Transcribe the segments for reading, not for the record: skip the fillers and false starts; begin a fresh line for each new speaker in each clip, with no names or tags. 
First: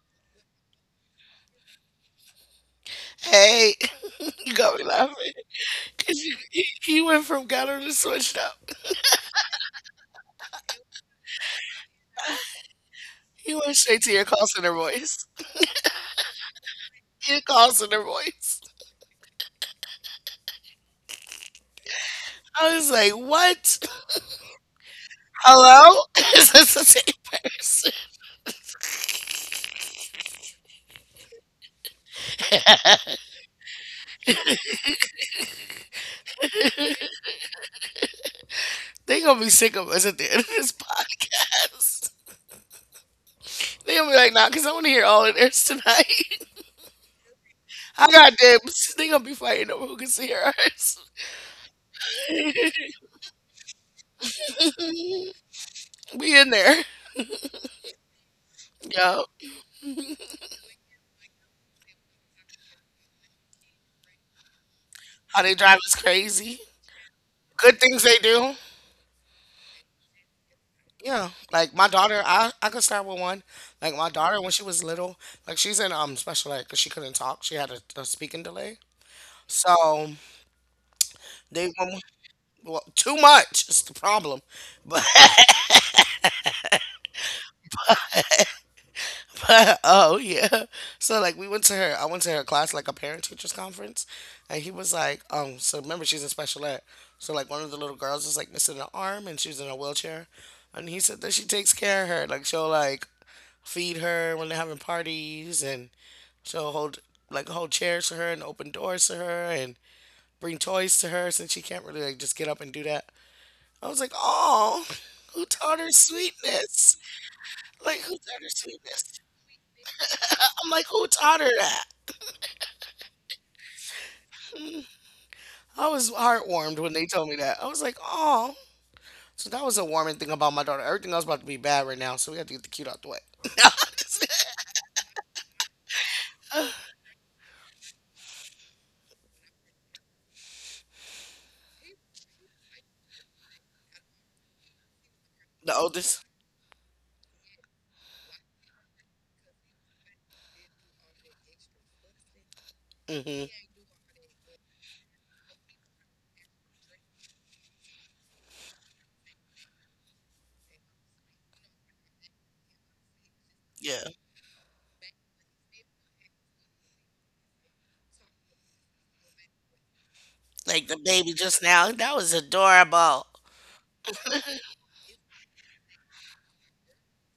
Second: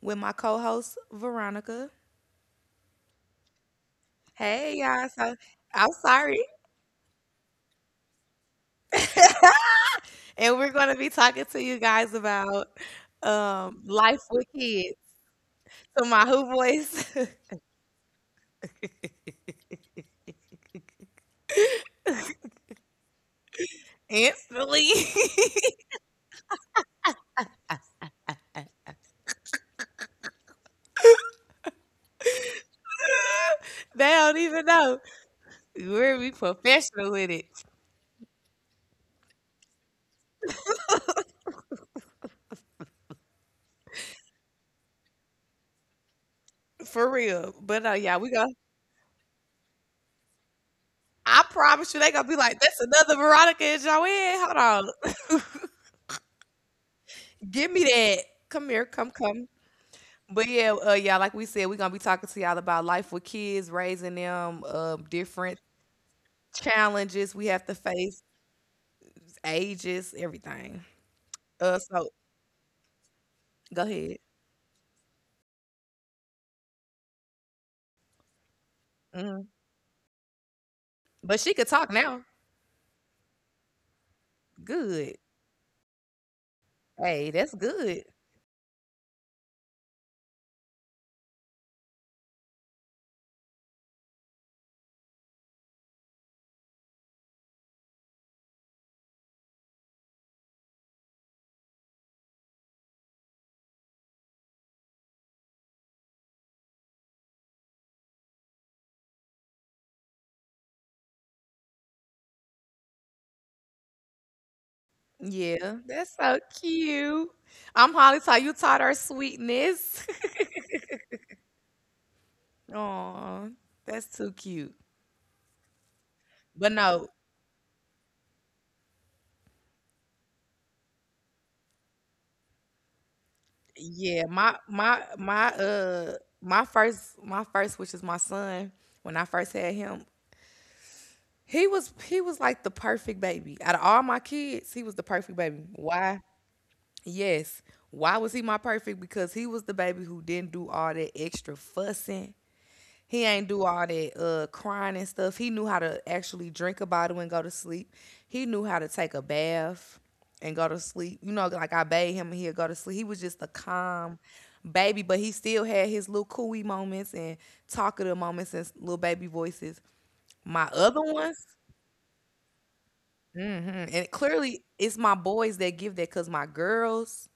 with my co host, Veronica.
Hey, you
Hey,
got me
y'all.
laughing.
I'm
'Cause you,
sorry.
you, you went from gutter to switched up.
And we're going to be talking to you guys about
You went straight to
life
your call
with
center
kids.
voice.
So, my who voice?
Your call center voice. I was like, what?
Instantly,
Hello? Is this the same person?
they don't even know. We're be professional with it
They gonna be sick of us at the end of this podcast. They gonna be like, nah, because I want to hear all of theirs tonight.
for real. But
I
yeah, we
got
go.
dibs. They gonna be fighting over who can see ours.
I promise you, they going to be like, that's another Veronica and Joanne. Hold on.
We in there.
Give me that. Come here. Come,
Yo,
come. But yeah, yeah, like we said, we're gonna be talking to y'all about life with kids, raising them,
how they
different
drive us crazy.
challenges we have
Good
to
things they
face,
do.
ages, everything.
Yeah, like
Uh,
my
so
daughter, I could start with one.
go
Like my
ahead.
daughter, when she was little, like she's in special ed because she couldn't talk. She had a speaking delay.
Hmm.
So,
But she could
they when
talk
we-
now.
well, too much is the problem. But
Good. Hey, that's good.
but oh yeah. So like we went to her. I went to her class like a parent teachers conference, and he was like. So remember she's in special ed. So like one of the little girls is like missing an arm and she's in a wheelchair, and he said that she takes care of her. Like she'll like feed her when they're having parties and so hold, like, hold chairs for her and open doors to her and bring toys to her since she can't really like just get up and do that. I was like, oh, who
Yeah,
taught her
that's so
sweetness?
cute. I'm
Like who
Holly.
taught
Taught
her
you taught her
sweetness?
sweetness.
I'm like, who taught her that?
Oh, that's too cute.
I was
But
heartwarmed when they
no,
told me that. I was like, oh. So that was a warming thing about my daughter. Everything else about to be bad right now, so we have to get the cute out the way.
yeah, my my first, which is my son. When I first had him, he was like the perfect baby. Out of all my kids, he was the perfect baby.
The
Why?
oldest.
Yes. Why was he my perfect? Because he was the baby who didn't do all that extra fussing. He ain't
Hmm.
do all that crying and stuff. He knew how to actually drink a bottle and go to sleep. He knew how to take a bath and go to sleep. You know, like I bathed him and he'd go to sleep. He was just a
Yeah.
calm baby, but he still had his little cooey moments and talkative moments and little baby voices. My
Like the
other
baby
ones,
just now. That was adorable.
mhm, and it clearly, it's my boys that give that. Cause my girls,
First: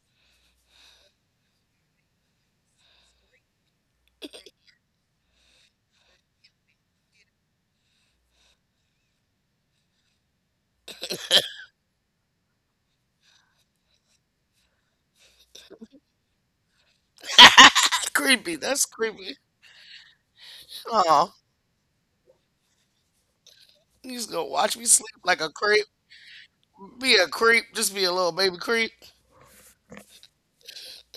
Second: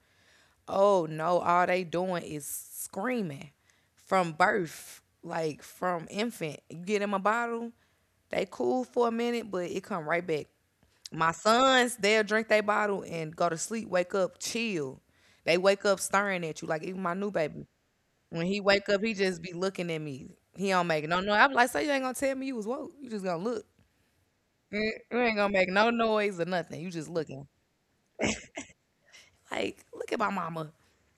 oh no, all they doing is screaming from birth, like from infant. You get them a bottle, they cool for a minute, but it come right back. My sons, they'll drink their bottle and go to sleep, wake up, chill. They wake up staring at you, like even my new baby. When
Creepy.
he
That's
wake up, he
creepy.
just be looking at me. He don't make no
Oh.
noise. I'm like, so you ain't gonna tell me you was woke. You just gonna look.
You just gonna watch me
Eh,
sleep
you ain't
like a
gonna make
creep.
no noise or nothing. You just
Be a
looking.
creep. Just be a little baby creep.
Like, look at my mama.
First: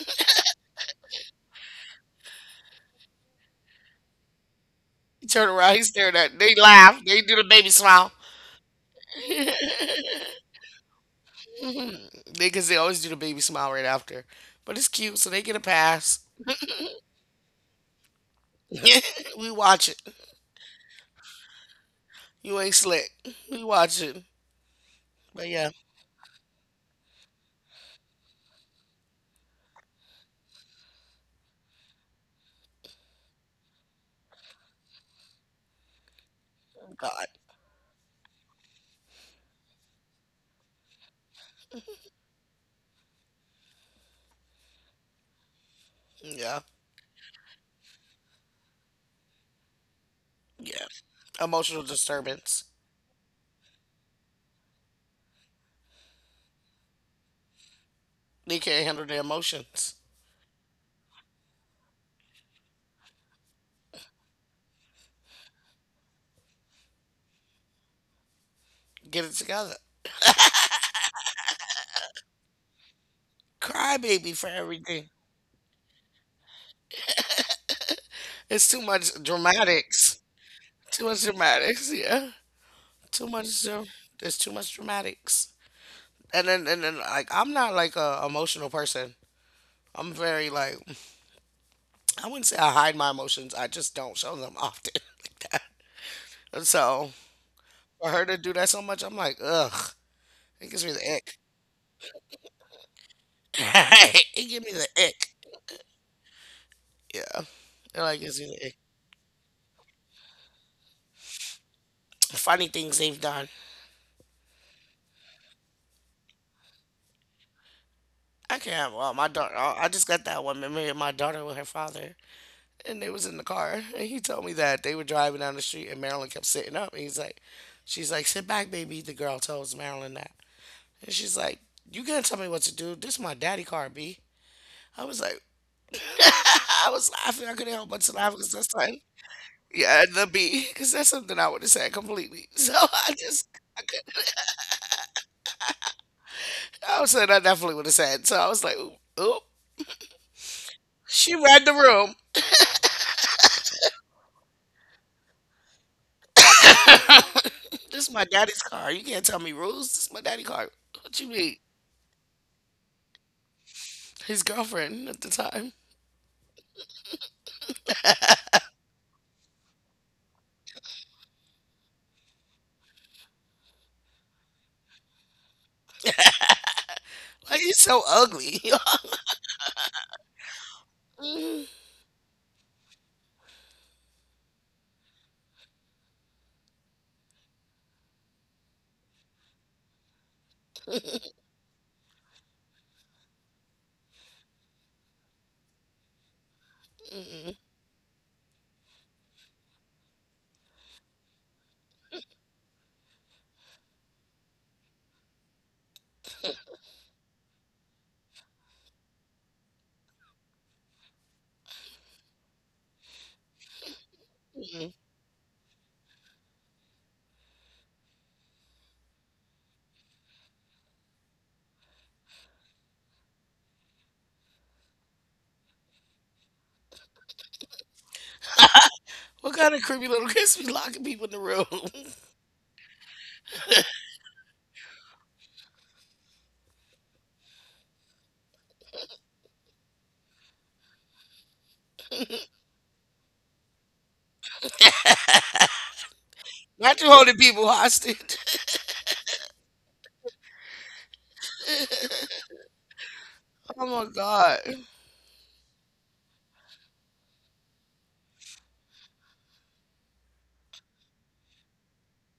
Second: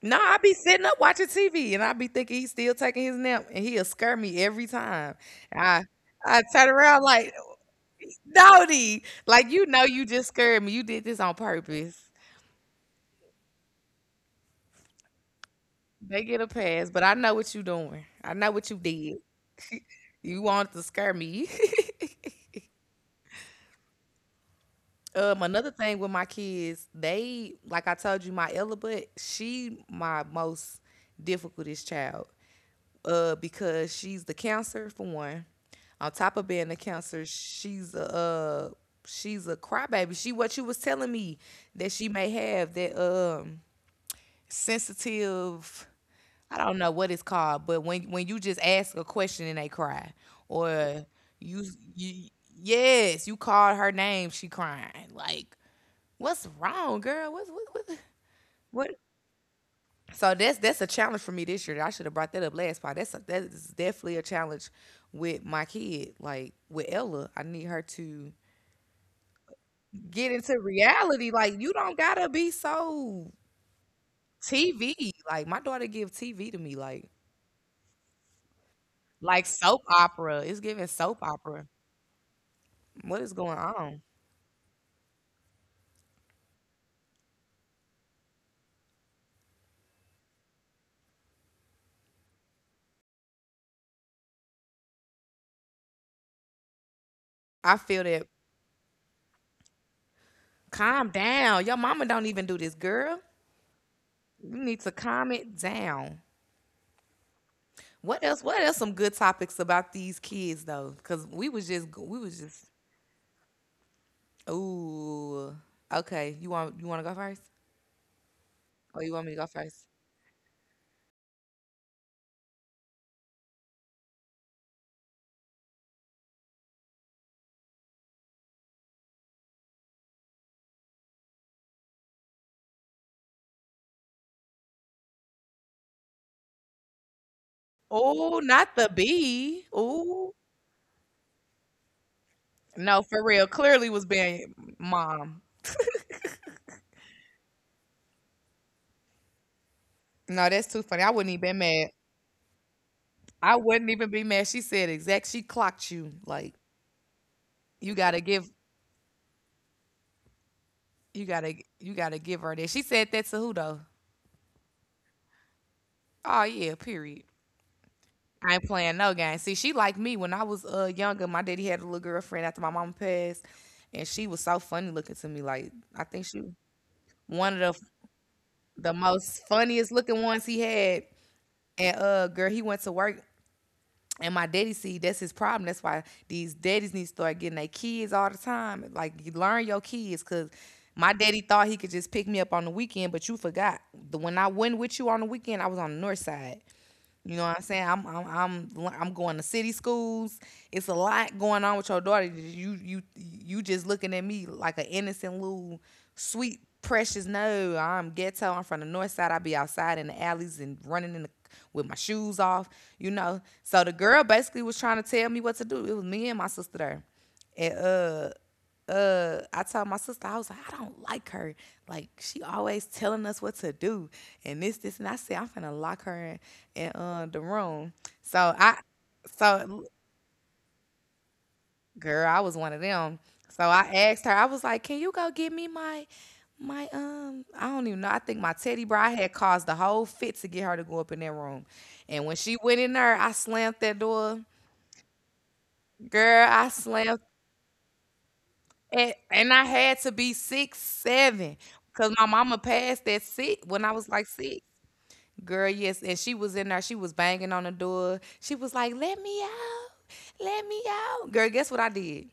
No, I be sitting up watching TV and I be thinking he's still taking his nap and he'll scare me every time.
You turn around,
I
he's staring at
I
they
turn
laugh.
around
They
like,
do the baby smile.
Dodie, like you know you just scared me. You did this on purpose.
They cause they always do the baby smile right after. But it's cute, so they get a pass.
They get a pass, but I know what you doing. I know what you did.
We watch it.
You wanted to scare me.
You ain't slick. We watch it. But yeah,
Another thing with my kids, they like I told you, my Ella, but she my most difficultest child. Uh, because she's the cancer for one. On top of being a cancer,
God.
she's a she's a crybaby. She what you was telling me that she may have that sensitive. I
Yeah.
don't know what it's called, but when you just ask a question and they cry,
Yeah.
or you
Emotional
you
disturbance.
yes you called her name, she crying. Like what's wrong, girl? What?
They can't
What?
handle their emotions.
So that's a challenge for me this year. I should have brought that up last part. That is definitely a challenge with my kid. Like with Ella, I need her to
Get it together.
get into reality. Like you don't gotta be so
Cry baby for everything.
TV. Like my daughter give TV to me. Like
It's too much
like soap
dramatics.
opera. It's giving
Too
soap
much
opera.
dramatics, yeah.
What
Too
is going
much.
on?
There's too much dramatics. And then like I'm not like a emotional person. I'm very like I wouldn't say I hide my emotions. I just don't show them often like that. And so
I feel
for her
that.
to do that so much, I'm like ugh. It gives me
Calm
the ick.
down. Your mama don't even do this, girl.
It
You
gives me
need
the
to
ick.
calm it down.
Yeah, it like
What
gives
else?
me
What
the
else?
ick.
Some good topics about these kids though, because we was just
Funny things they've done.
ooh. Okay. You want to go first?
I can't.
Oh, you
Well,
want
my
me to go
daughter. I
first?
I just got that one memory of my daughter with her father. And they was in the car, and he told me that they were driving down the street, and Marilyn kept sitting up, and he's like, she's like, sit back baby, the girl tells Marilyn that. And she's like, you can't tell me what to do, this is my daddy car, B. I was like, I was laughing, I couldn't help but to laugh,
Oh,
because that's
not the
like,
bee.
yeah, the
Ooh.
B, because that's something I would have said completely. So
No, for real. Clearly was being mom.
I was saying I definitely would have said, so I was like, oop, oop.
No, that's too funny. I
She
wouldn't even been
read the
mad.
room.
I wouldn't even be mad. She said exact. She clocked you. Like you
This is
gotta
my
give
daddy's car, you can't tell me rules, this is my daddy car. What
you
you mean?
gotta you gotta give her that. She said that to who though?
His girlfriend at the time.
Oh yeah. Period. I ain't playing no game. See, she like me when I was younger. My daddy had a little girlfriend after my mom passed, and she was so funny looking to me. Like I think she
Why
one
you
of
so ugly?
the most funniest looking ones he had.
Mm,
And girl, he went to work, and my daddy see that's his problem. That's why these daddies need to start getting their kids all the time. Like you learn your kids, cause my daddy thought he could just pick me up on the weekend, but you forgot. The when I went with you on the weekend, I was on the north side. You know
mm,
what I'm saying? I'm I'm going to city schools. It's a lot going on with your daughter. You just looking at me like an innocent little sweet precious. No, I'm ghetto. I'm from the north side. I be outside in the alleys and running in the with my shoes off. You know. So the girl basically was
mm.
trying to tell me what to do. It was me and my sister there. And I told my sister, I was like, I don't like her. Like she always telling us what to do and this, and I said, I'm finna lock her in the room. So I,
What kind of
so
creepy little kids be locking people in the room?
girl, I was one of them. So I asked her, I was like, can you go get me my I don't even know. I think my teddy bear I had caused the whole fit to get her to go up in that room. And when she went in there, I slammed that door. Girl, I
Not you
slammed.
holding people hostage.
And I had to be six, seven, because my mama passed at 6
Oh
when I
my
was like 6.
god.
Girl, yes. And she was in there. She was banging on the door. She was like, let me out. Let me out. Girl, guess what I did?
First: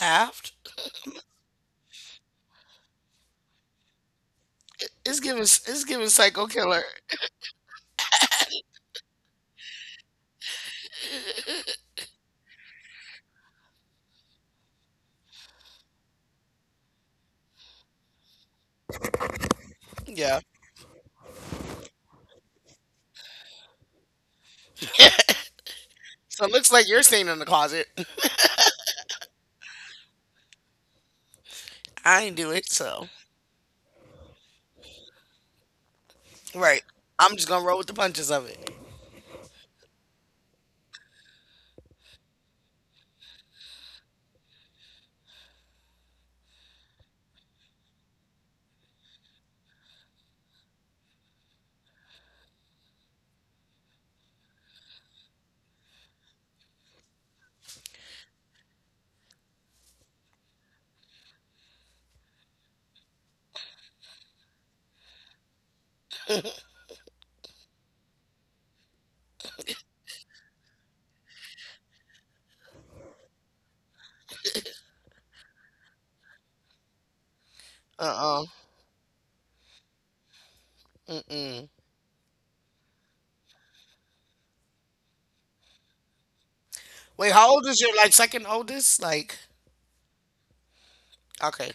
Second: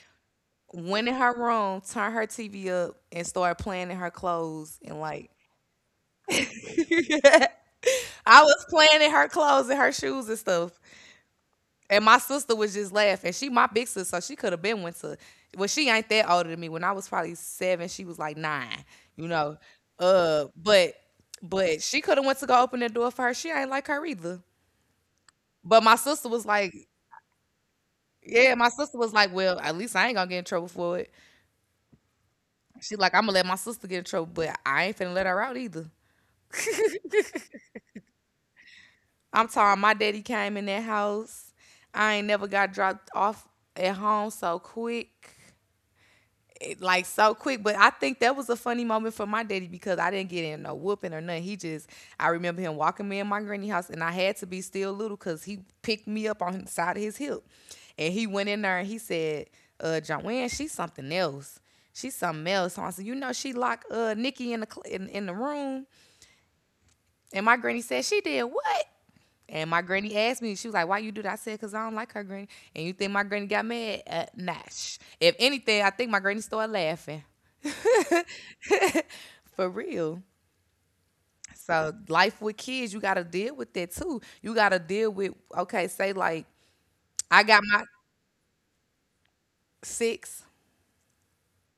Laughed.
Went in her room, turned her TV up, and started playing in her clothes.
It-
And
It's
like,
giving it's giving psycho killer.
I was playing in her clothes and her shoes and stuff. And my sister was just laughing. She my big sister, so she could have been one to. Well, she ain't that older than me. When I was probably seven, she was like nine. You know,
Yeah.
uh, but but she could have went to go open the door for her. She ain't like her either. But my sister
So
was
it looks
like,
like you're staying in the closet.
yeah, my sister was like, well, at least I ain't gonna get in trouble for it.
I ain't do it,
She
so
like, I'm gonna let my sister get in trouble, but I ain't finna let her out either.
right. I'm just gonna roll with the punches of it.
I'm talking. My daddy came in that house. I ain't never got dropped off at home so quick. Like so quick. But I think that was a funny moment for my daddy because I didn't get in no whooping or nothing. He just I remember him walking me in my granny house and I had to be still little because he picked me up on the side of his hip. And he went in there and he said, Joanne, she's something else. She's something else. So I said, you know, she locked Nikki in the in the room. And my granny said, she did what? And my granny asked me, she was like, "Why you do that?" I said, "Cause I don't like her granny." And you think my granny got mad? Nah. If anything, I think my granny started laughing.
Uh-uh. Uh.
For real.
Mm mm.
So life with kids, you gotta deal with that too. You gotta deal with okay, say like
Wait,
I
how
got
old is
my
your like second oldest? Like
six.
okay.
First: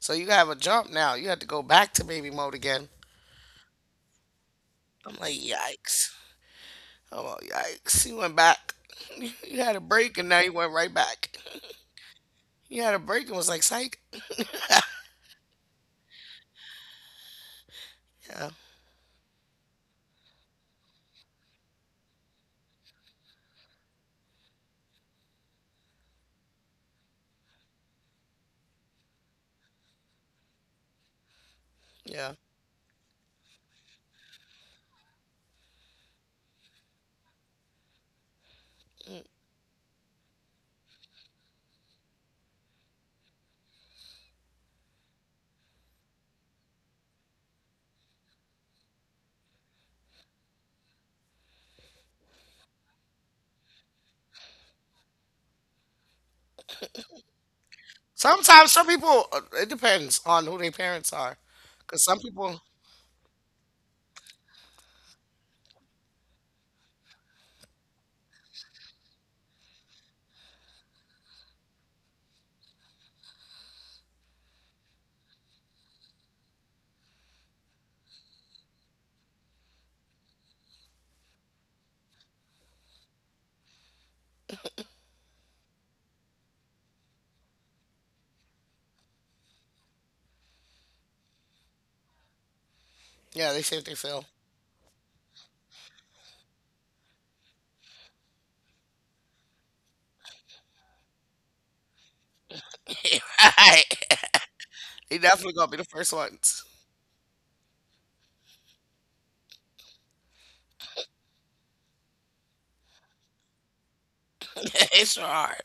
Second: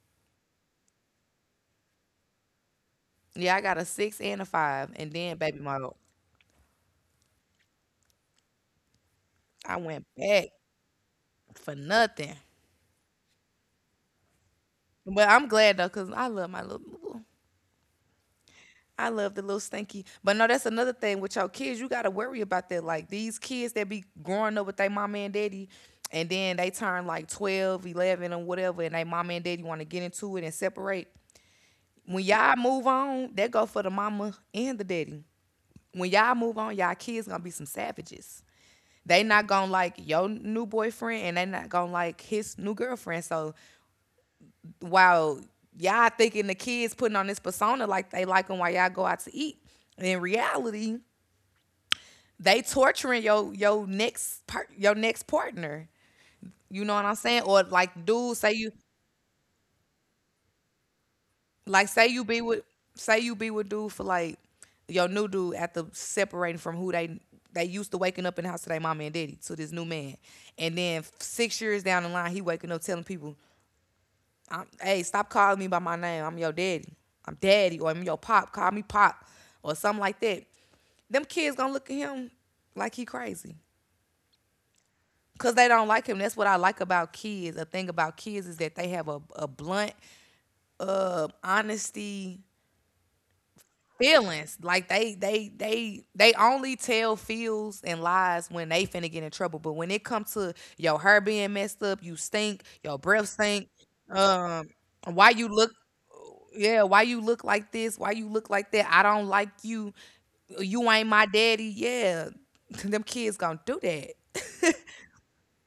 So you have a jump now. You have to go back to baby mode again.
Yeah, I got a six and a five, and
I'm like,
then baby mama.
yikes. Oh, yikes. He went back. You had
I
a
went
break and now
back
you went right back.
for nothing.
You had a break and was like, psych.
But I'm glad though, cause I love my little boo.
Yeah,
I love the little stinky. But no, that's another thing with y'all kids. You gotta worry about that. Like these kids that be growing up with their mama and daddy, and then they turn like 12, 11, or whatever, and they mama and daddy want to get into it and separate. When
yeah.
y'all move on, that go for the mama and the daddy. When y'all move on, y'all kids gonna be some savages. They not gonna like your new boyfriend, and they not gonna like his new girlfriend. So while y'all thinking the kids putting on this persona like they like them while y'all go out to eat, in reality, they torturing your next partner. You know what I'm saying? Or like dude,
Sometimes some people, it depends on who their parents are.
like
Because
say
some
you be with
people,
say you be with dude for like your new dude after separating from who they used to waking up in the house to their mama and daddy to this new man. And then 6 years down the line he waking up telling people, hey, stop calling me by my name. I'm your daddy. I'm daddy or I'm your pop. Call me pop or something like that, them kids gonna look at him like he crazy. Cause they don't like him. That's what I like about kids. The thing about kids is that they have a blunt, honesty
yeah, they say what they feel.
feelings. Like they only tell feels and lies when they finna get in trouble. But when it comes to your hair being messed up, you stink, your breath stink.
Right.
Um,
They
why you
definitely gonna
look?
be the first ones.
Yeah, why you look like this? Why you look like that? I don't like you. You ain't my daddy. Yeah, them kids gonna do that.
They sure are.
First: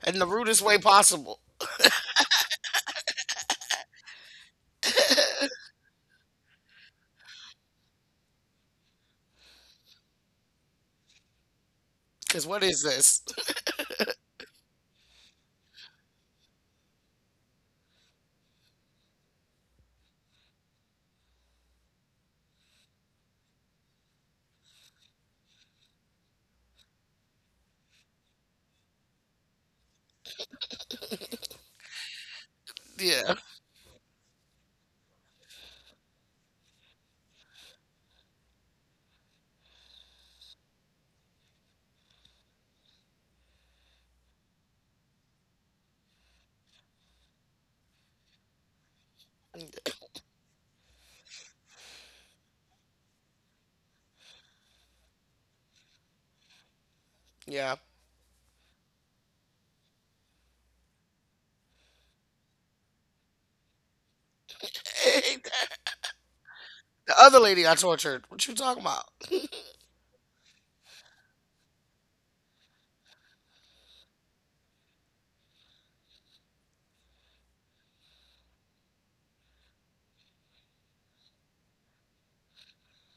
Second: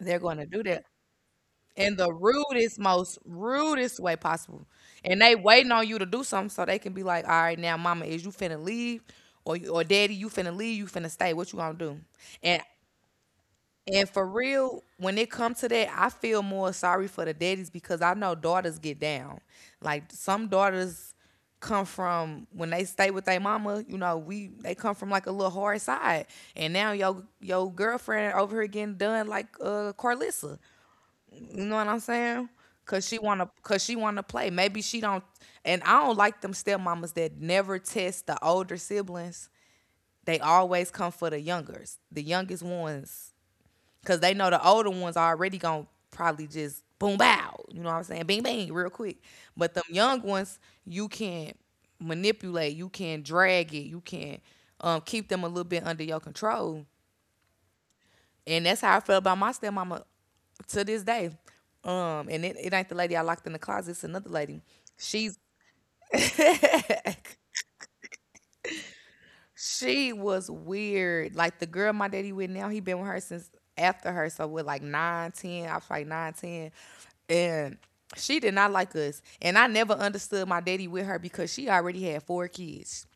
They're
In the
gonna
rudest
do
way
that.
possible.
In the rudest, most rudest way possible. And they waiting on you to do something so they can be like, all right, now mama, is you finna leave? Or daddy, you finna leave, you finna stay. What you gonna do?
Because
And
what is this?
and for real, when it comes to that, I feel more sorry for the daddies because I know daughters get down. Like some daughters come from when they stay with their mama, you know, we they come from like a little hard side. And now your girlfriend over here getting done like Carlissa. You know what I'm saying?
Yeah,
Cause she wanna play. Maybe she don't. And I don't like them stepmamas that never test the older siblings. They always come for the youngers, the youngest ones, cause they know the older ones are already gonna probably just boom bow. You know what I'm saying? Bing bang, real quick. But them young ones, you can manipulate. You can drag it. You can keep them a little bit under your control.
yeah.
And that's how I felt about my stepmama to this day. And it ain't the lady I locked in the closet, it's another lady. She's
The other lady I tortured, what you talking about?
she was weird. Like the girl my daddy with now, he been with her since after her. So we're like nine, ten, I was like nine, ten. And she did not like us. And I never understood my daddy with her because she already had four kids.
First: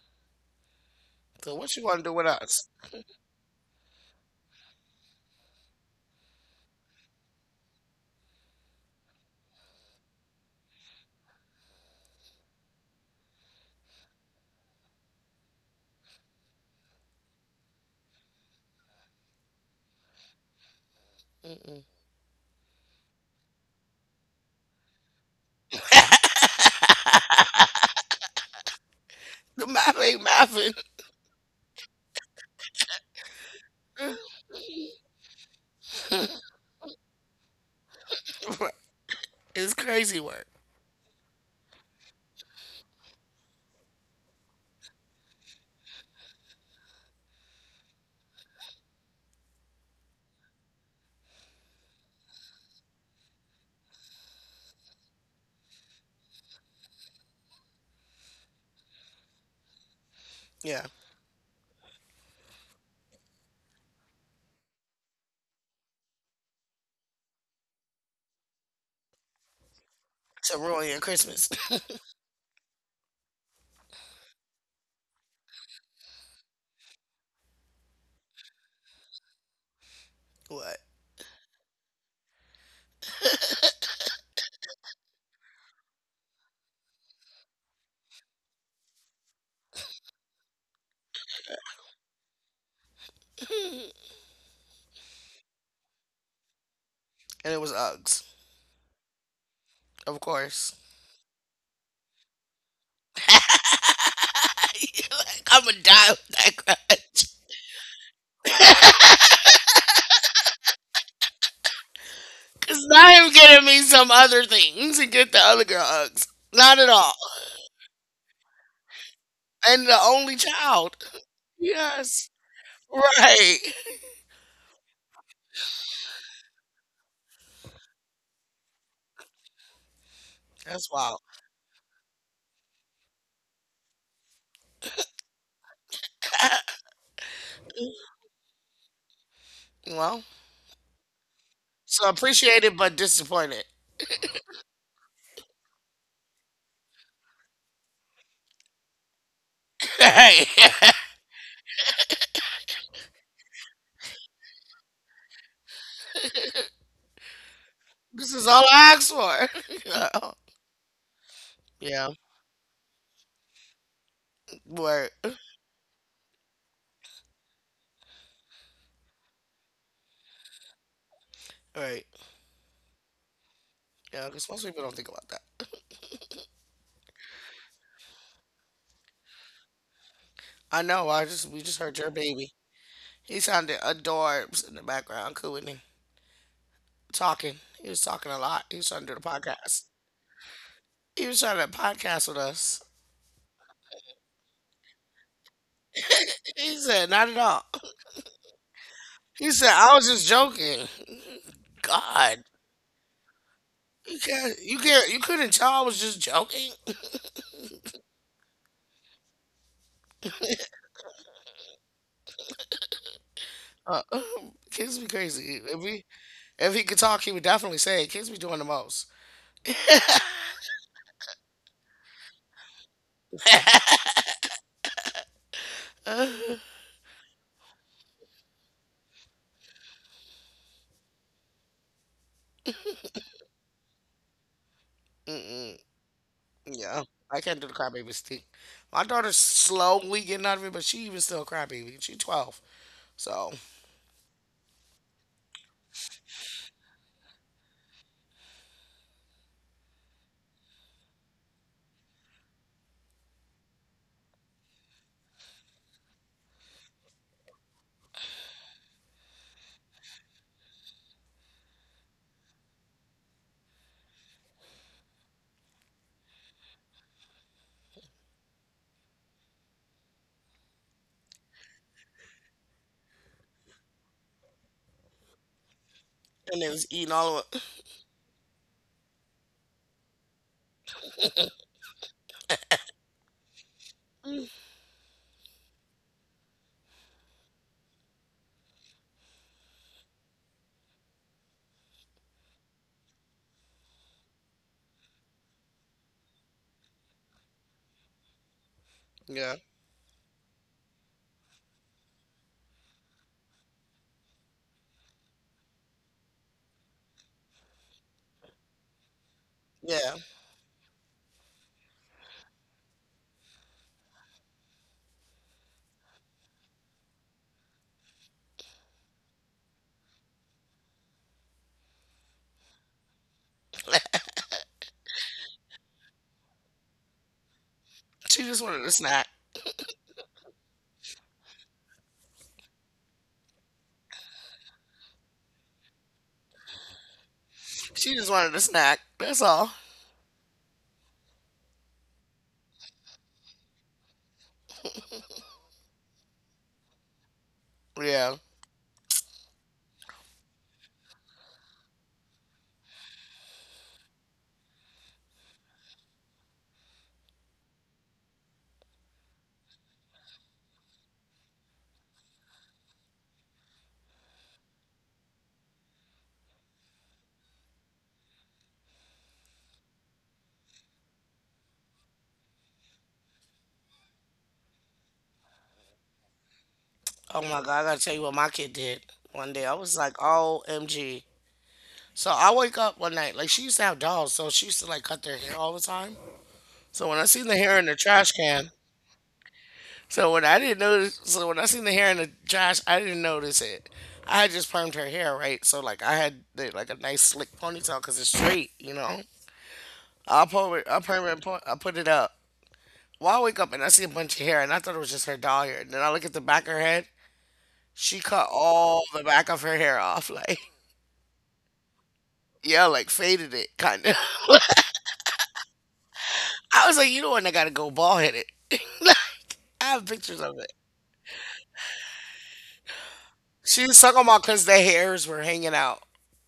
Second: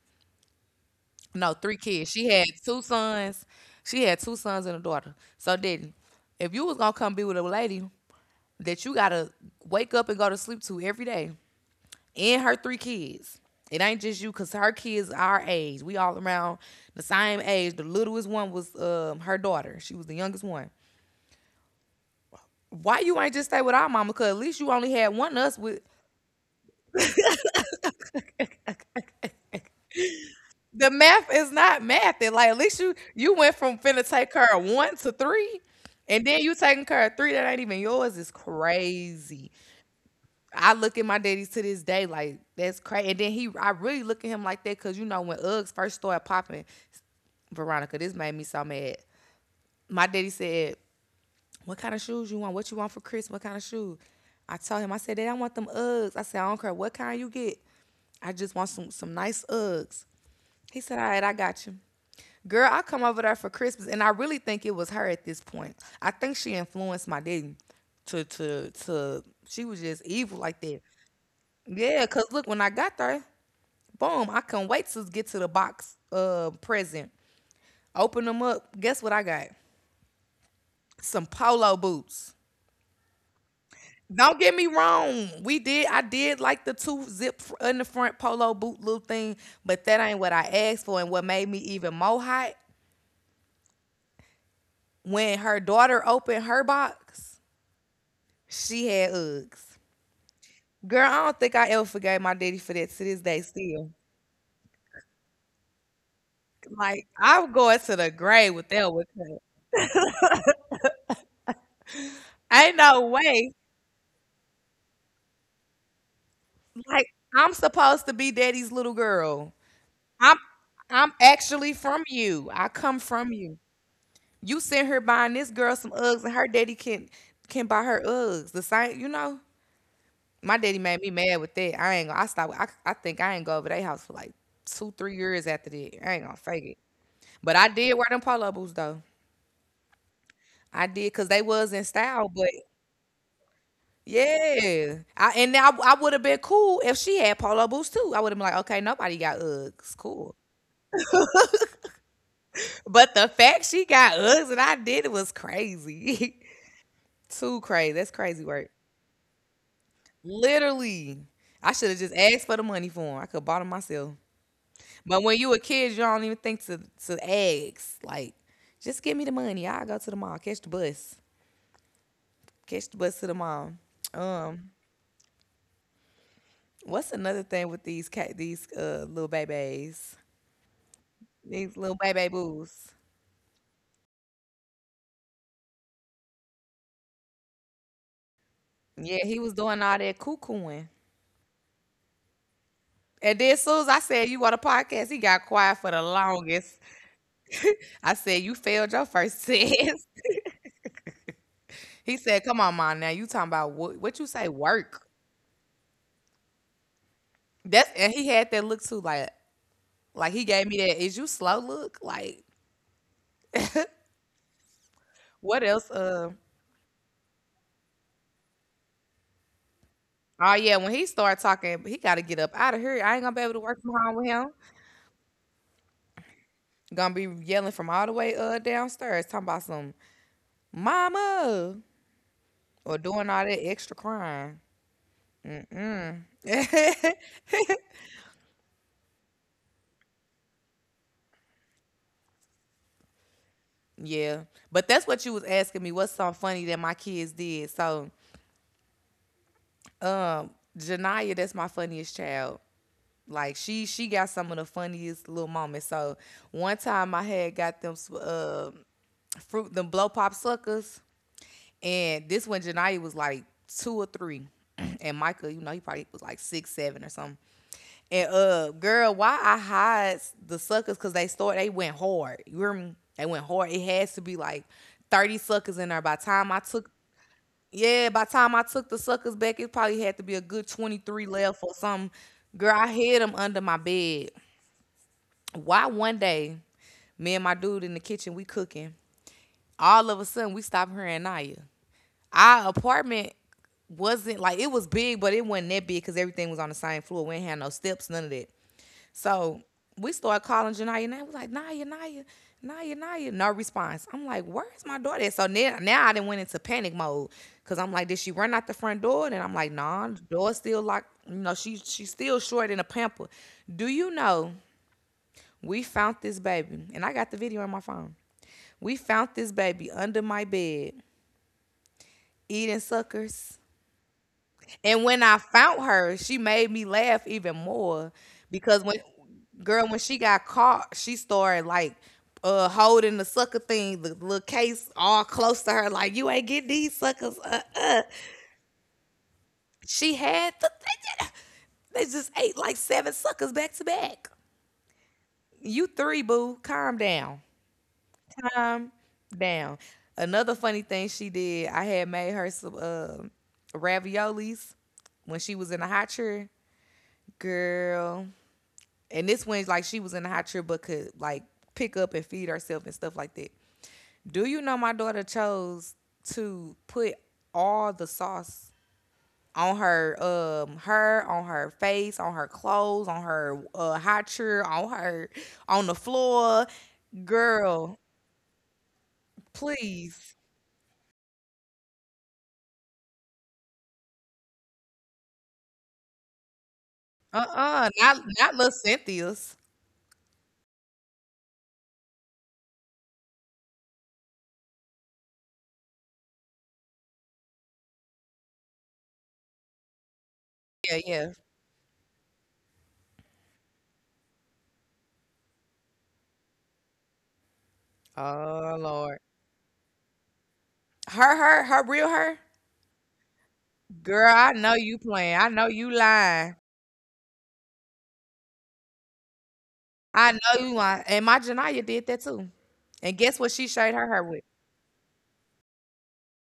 No,
So what
three
you want to
kids.
do with
She had
us?
two sons. She had two sons and a daughter. So didn't. If you was gonna come be with a lady that you gotta wake up and go to sleep to every day, and her three kids. It ain't just you, cause her kids are our age. We all around the same age. The littlest one was her daughter. She was the youngest one.
Mm-mm.
Why you ain't just stay with our mama? Cause at least you only had one of us with.
The math ain't
The math is not math. And like at least you went from finna
mathing.
take care of one to three, and then you taking care of three that ain't even yours. Is crazy.
It's crazy work.
I look at my daddies to this day like that's crazy. And then he, I really look at him like that because you know when Uggs first started popping, Veronica, this made me so mad. My daddy said, "What kind of shoes you want? What you want for Christmas? What kind of shoes?" I told him, I said, "Dad, I want them Uggs." I said, "I don't care what kind you get. I just want some nice Uggs." He
Yeah.
said, "All right, I got you." Girl, I come over there for Christmas, and I really think it was her at this point. I think she influenced my daddy to. She was just evil like
To
that.
ruin your Christmas.
Yeah, cause look, when I got there, boom, I couldn't wait to get to the box present. Open them up. Guess what I got?
What?
Some polo boots. Don't get me wrong. We did. I did like the two zip in the front polo boot little thing, but that ain't what I asked for. And what made me even more hot when her daughter opened her box,
And it was Uggs,
she had Uggs.
of course.
Girl, I don't think I ever forgave my daddy for that to this day. Still,
You're like, I'm gonna die with that
like
grudge.
I'm going to the grave with that with her. Ain't
Cause
no
now him
way.
getting me some other things and get the other girl Uggs. Not at
Like
all.
I'm supposed to be daddy's little girl.
And the
I'm
only child.
I'm actually from
Yes.
you. I come from you.
Right.
You sent her buying this girl some Uggs, and her daddy can buy her Uggs. The same, you know. My daddy
That's
made me
wild.
mad with that. I ain't gonna. I stopped. I think I ain't go over their house for like two, 3 years after that. I ain't gonna fake it. But I did wear them polo boots though.
Well,
I did because they was in
so
style. But
appreciated but disappointed.
yeah, I and now I would have been cool if she had polo boots too. I would have been like, okay, nobody got Uggs, cool.
Hey.
But the fact she got Uggs and I did it was crazy. Too crazy. That's
This
crazy
is all
work.
I asked for.
Literally. I should have
Yeah.
just asked for the money for him. I could have bought him myself.
Word.
But
Right.
when you a kid, you don't even think to ask. Like, just give me the money. I'll go to the mall. Catch the bus.
Right.
Catch the bus to the mall.
Yeah, because most
Um,
people don't think about that.
what's another thing with these cat these little babies?
I know. I just We
These
just
little
heard your
baby
baby.
boos.
He sounded adorbs in the background, couldn't he? Talking. He was talking a lot. He was trying to do the
Yeah, he was doing
podcast.
all that cuckooing.
He was trying to podcast with us.
And then as soon as I said you want a podcast, he got quiet for the longest.
He said, "Not at all."
I said, "You failed your first
He said, "I
test."
was just joking."
He said,
God,
"Come on, mom, now you talking about what
you
you say
can't. You
work."
can't. You couldn't tell I was just joking.
That's and he had that look too, like he gave me that is you slow look? Like
Uh, kids be
what
crazy.
else? Uh
If he could talk, he would definitely say, it. "Kids be doing the most."
oh yeah, when he started talking, he gotta get up out of here. I ain't gonna be able to work from home with him.
Uh,
Gonna be yelling from all the way downstairs, talking about some mama or doing all that extra crying.
mm-mm.
Mm.
Yeah, I can't do the crybaby stick. My daughter's slowly getting out of it, but she even still a crybaby. She 12, so
yeah. But that's what you was asking me. What's something funny that my kids did? So um Janaya, that's my funniest child. Like she got some of the funniest little moments. So one time I had got them fruit them blow pop suckers, and this when Janaya was like two or three, and Micah, you know, he probably was like 6 7 or something. And girl, why I hide the suckers? Cause they went hard. You hear me? They went hard. It has to be like 30 suckers in there. By the time I
and it
took
was eating all of it.
yeah, by the time I took the suckers back, it probably had to be a good 23 left or something. Girl, I hid them under my bed. Why one day, me and my dude in the kitchen, we cooking. All of a sudden, we stop hearing Naya. Our apartment wasn't like it was big, but it wasn't that big because everything was on the same floor. We ain't had no steps, none of that.
Yeah,
So we started calling Janaya and I was like, Naya, Naya, Naya, Naya. No response. I'm like, where's my daughter? At? So now I didn't went into panic mode because I'm like, did she run out the front door? And I'm like, nah, the
yeah.
door's still locked. You know, she's still short in a pamper. Do you know we found this baby, and I got the video on my phone. We found this baby under my bed eating suckers. And when I found her, she made me laugh even more
She just
because
wanted
when
a snack.
girl, when she got caught, she started like holding the sucker thing, the little case all close to her, like you ain't getting these suckers.
She just wanted a snack. That's all.
She had the they just ate like seven suckers back to back. You three, boo, calm down.
Yeah.
Time down. Another funny thing she did, I had made her some raviolis when she was in a hot chair, girl. And this one's like she was in a hot chair but could like pick up and feed herself and stuff like that. Do you know my daughter chose to put all the sauce on her her on her face on her clothes on her hot chair on her on the floor
Oh my god, I
girl
gotta tell you what my kid did one day. I was like,
please.
OMG. So I wake up one night, like she used to have dolls, so she used to like cut their hair all the time. So when I seen the hair in
Uh-uh,
the
not
trash
not
can,
little Cynthia's.
so when I didn't notice, so when I seen the hair in the Josh, I didn't notice it. I had just permed her hair, right? So, like, I had the, like a nice slick ponytail because it's straight, you know. I pull it, I
Yeah,
perm it,
yeah.
and I put it up. Well, I wake up and I see a bunch of hair, and I thought it was just her doll hair. And then I look at the back of her head. She cut
Oh
all
Lord.
the back of her hair off, like
Her real her?
yeah, like faded it kind of.
Girl, I know you playing. I know you lying.
I was like, you know what? I gotta go bald headed. Like I have
I
pictures of
know
it.
you lying. And my Janaya did that too. And guess what she
She
showed
was
her
talking
hair
about
with?
because the hairs were hanging out.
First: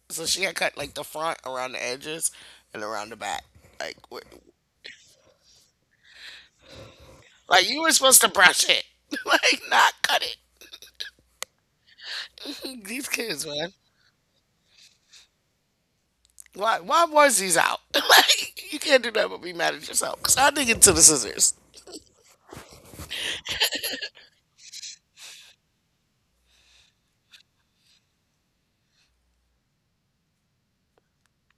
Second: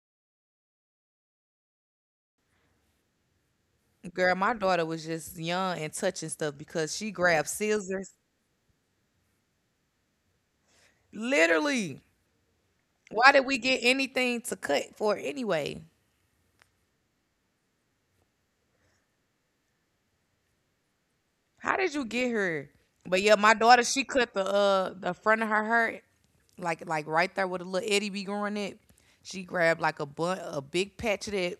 So she had cut like the front around the edges and around the back. Like, what,
Girl, my daughter was just young and touching stuff because she grabbed
like you were
scissors.
supposed to brush it, like not cut it.
Literally.
These
Why
kids,
did we
man.
get anything to cut for anyway?
Why was these out? Like, you can't do that but be mad at yourself. Cause I dig into the scissors.
How did you get her? But yeah, my daughter, she cut the front of her hair like right there with a little Eddie be growing it. She grabbed like a bun, a big patch of that,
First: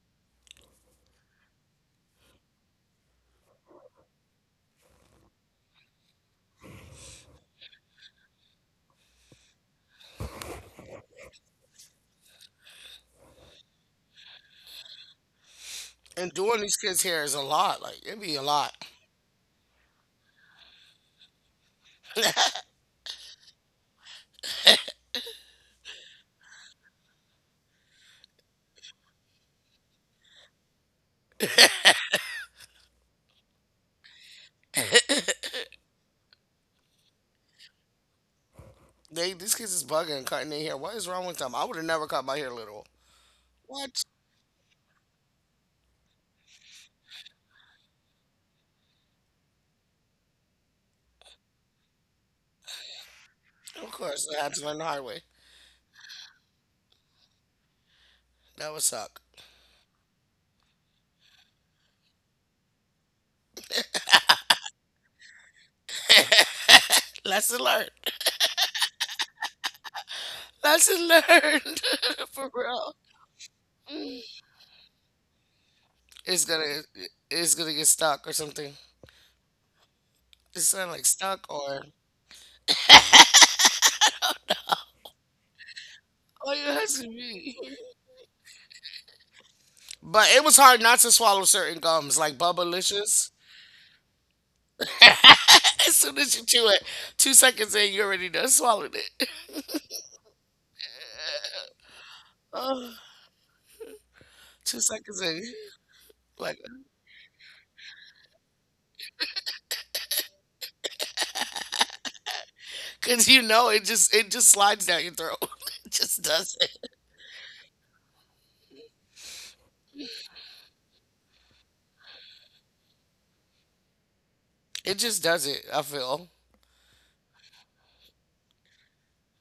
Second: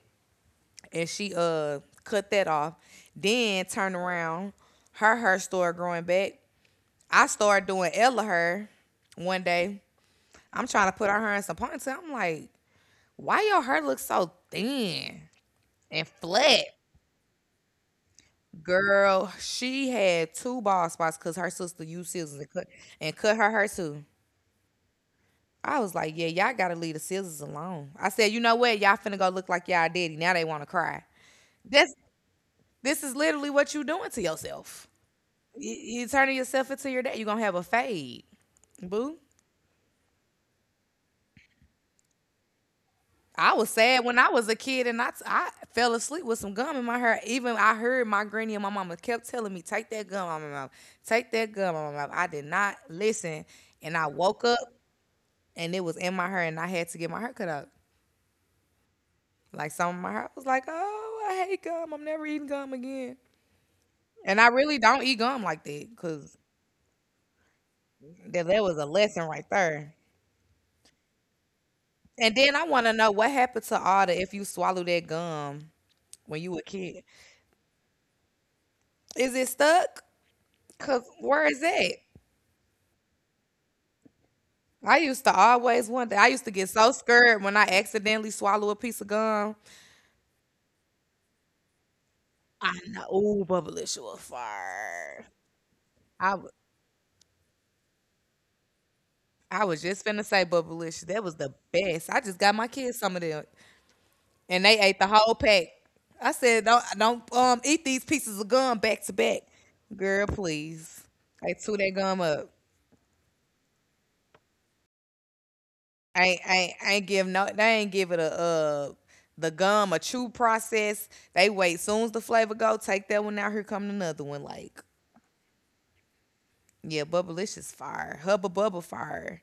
and she cut that off. Then turned around, her hair started growing back. I started doing Ella hair one day. I'm trying to put her hair in some ponytail. I'm like, why your hair looks so thin and
And doing
flat?
these kids' hair is a lot. Like, it be a lot.
Girl, she had two bald spots because her sister used scissors and cut her hair too. I was like, yeah, y'all gotta leave the scissors alone. I said, you know what? Y'all finna go look like y'all daddy. Now they wanna cry. This this is literally what you doing to yourself. You, you turning yourself into your dad. You're gonna have a fade. Boo.
They these kids is bugging and cutting their hair. What is wrong with them? I would have never cut my hair little.
I was sad
What?
when I was a kid and I fell asleep with some gum in my hair. Even I heard my granny and my mama kept telling me, take that gum out of my mouth. Take that gum out of my mouth. I did not listen.
Of
And I
course, I
woke
had
up
to learn the hard way.
and it was in my hair and I had to get my hair cut out.
That would suck.
Like some of my heart was like, oh, I hate gum. I'm never eating gum again. And I really don't eat gum like that because
Lesson learned.
that was a lesson right there.
Lesson learned.
And
For
then I want to
real.
know what happened to all the
Mm.
if you swallow that gum when
it's
you a
gonna
kid.
it's gonna get stuck or something.
Is it stuck?
It sound
Cause
like
where
stuck
is
or
that? I used to always wonder. I used to
oh
get
yeah, it
so
has to
scared when
be.
I accidentally swallow a piece of gum.
But it was hard not to swallow certain gums like
I know,
Bubblicious.
ooh, Bubblicious was fire.
As soon
I,
as you
w-
chew it, 2 seconds in, you already done swallowed it.
I was just finna say Bubblicious. That was the best. I just got my
Oh,
kids some of them and they
two
ate the
seconds
whole
in,
pack. I
like,
said, don't eat these pieces of gum back to back, girl. Please, they chew that gum up.
cause you know it just slides down your throat. It just
I ain't, I
does
ain't, I
it.
ain't give no. They ain't give it a the gum a chew process. They wait soon as the flavor go, take that one out. Here come another one. Like
It just does it. I feel.
yeah, Bubblicious fire, Hubba Bubba fire.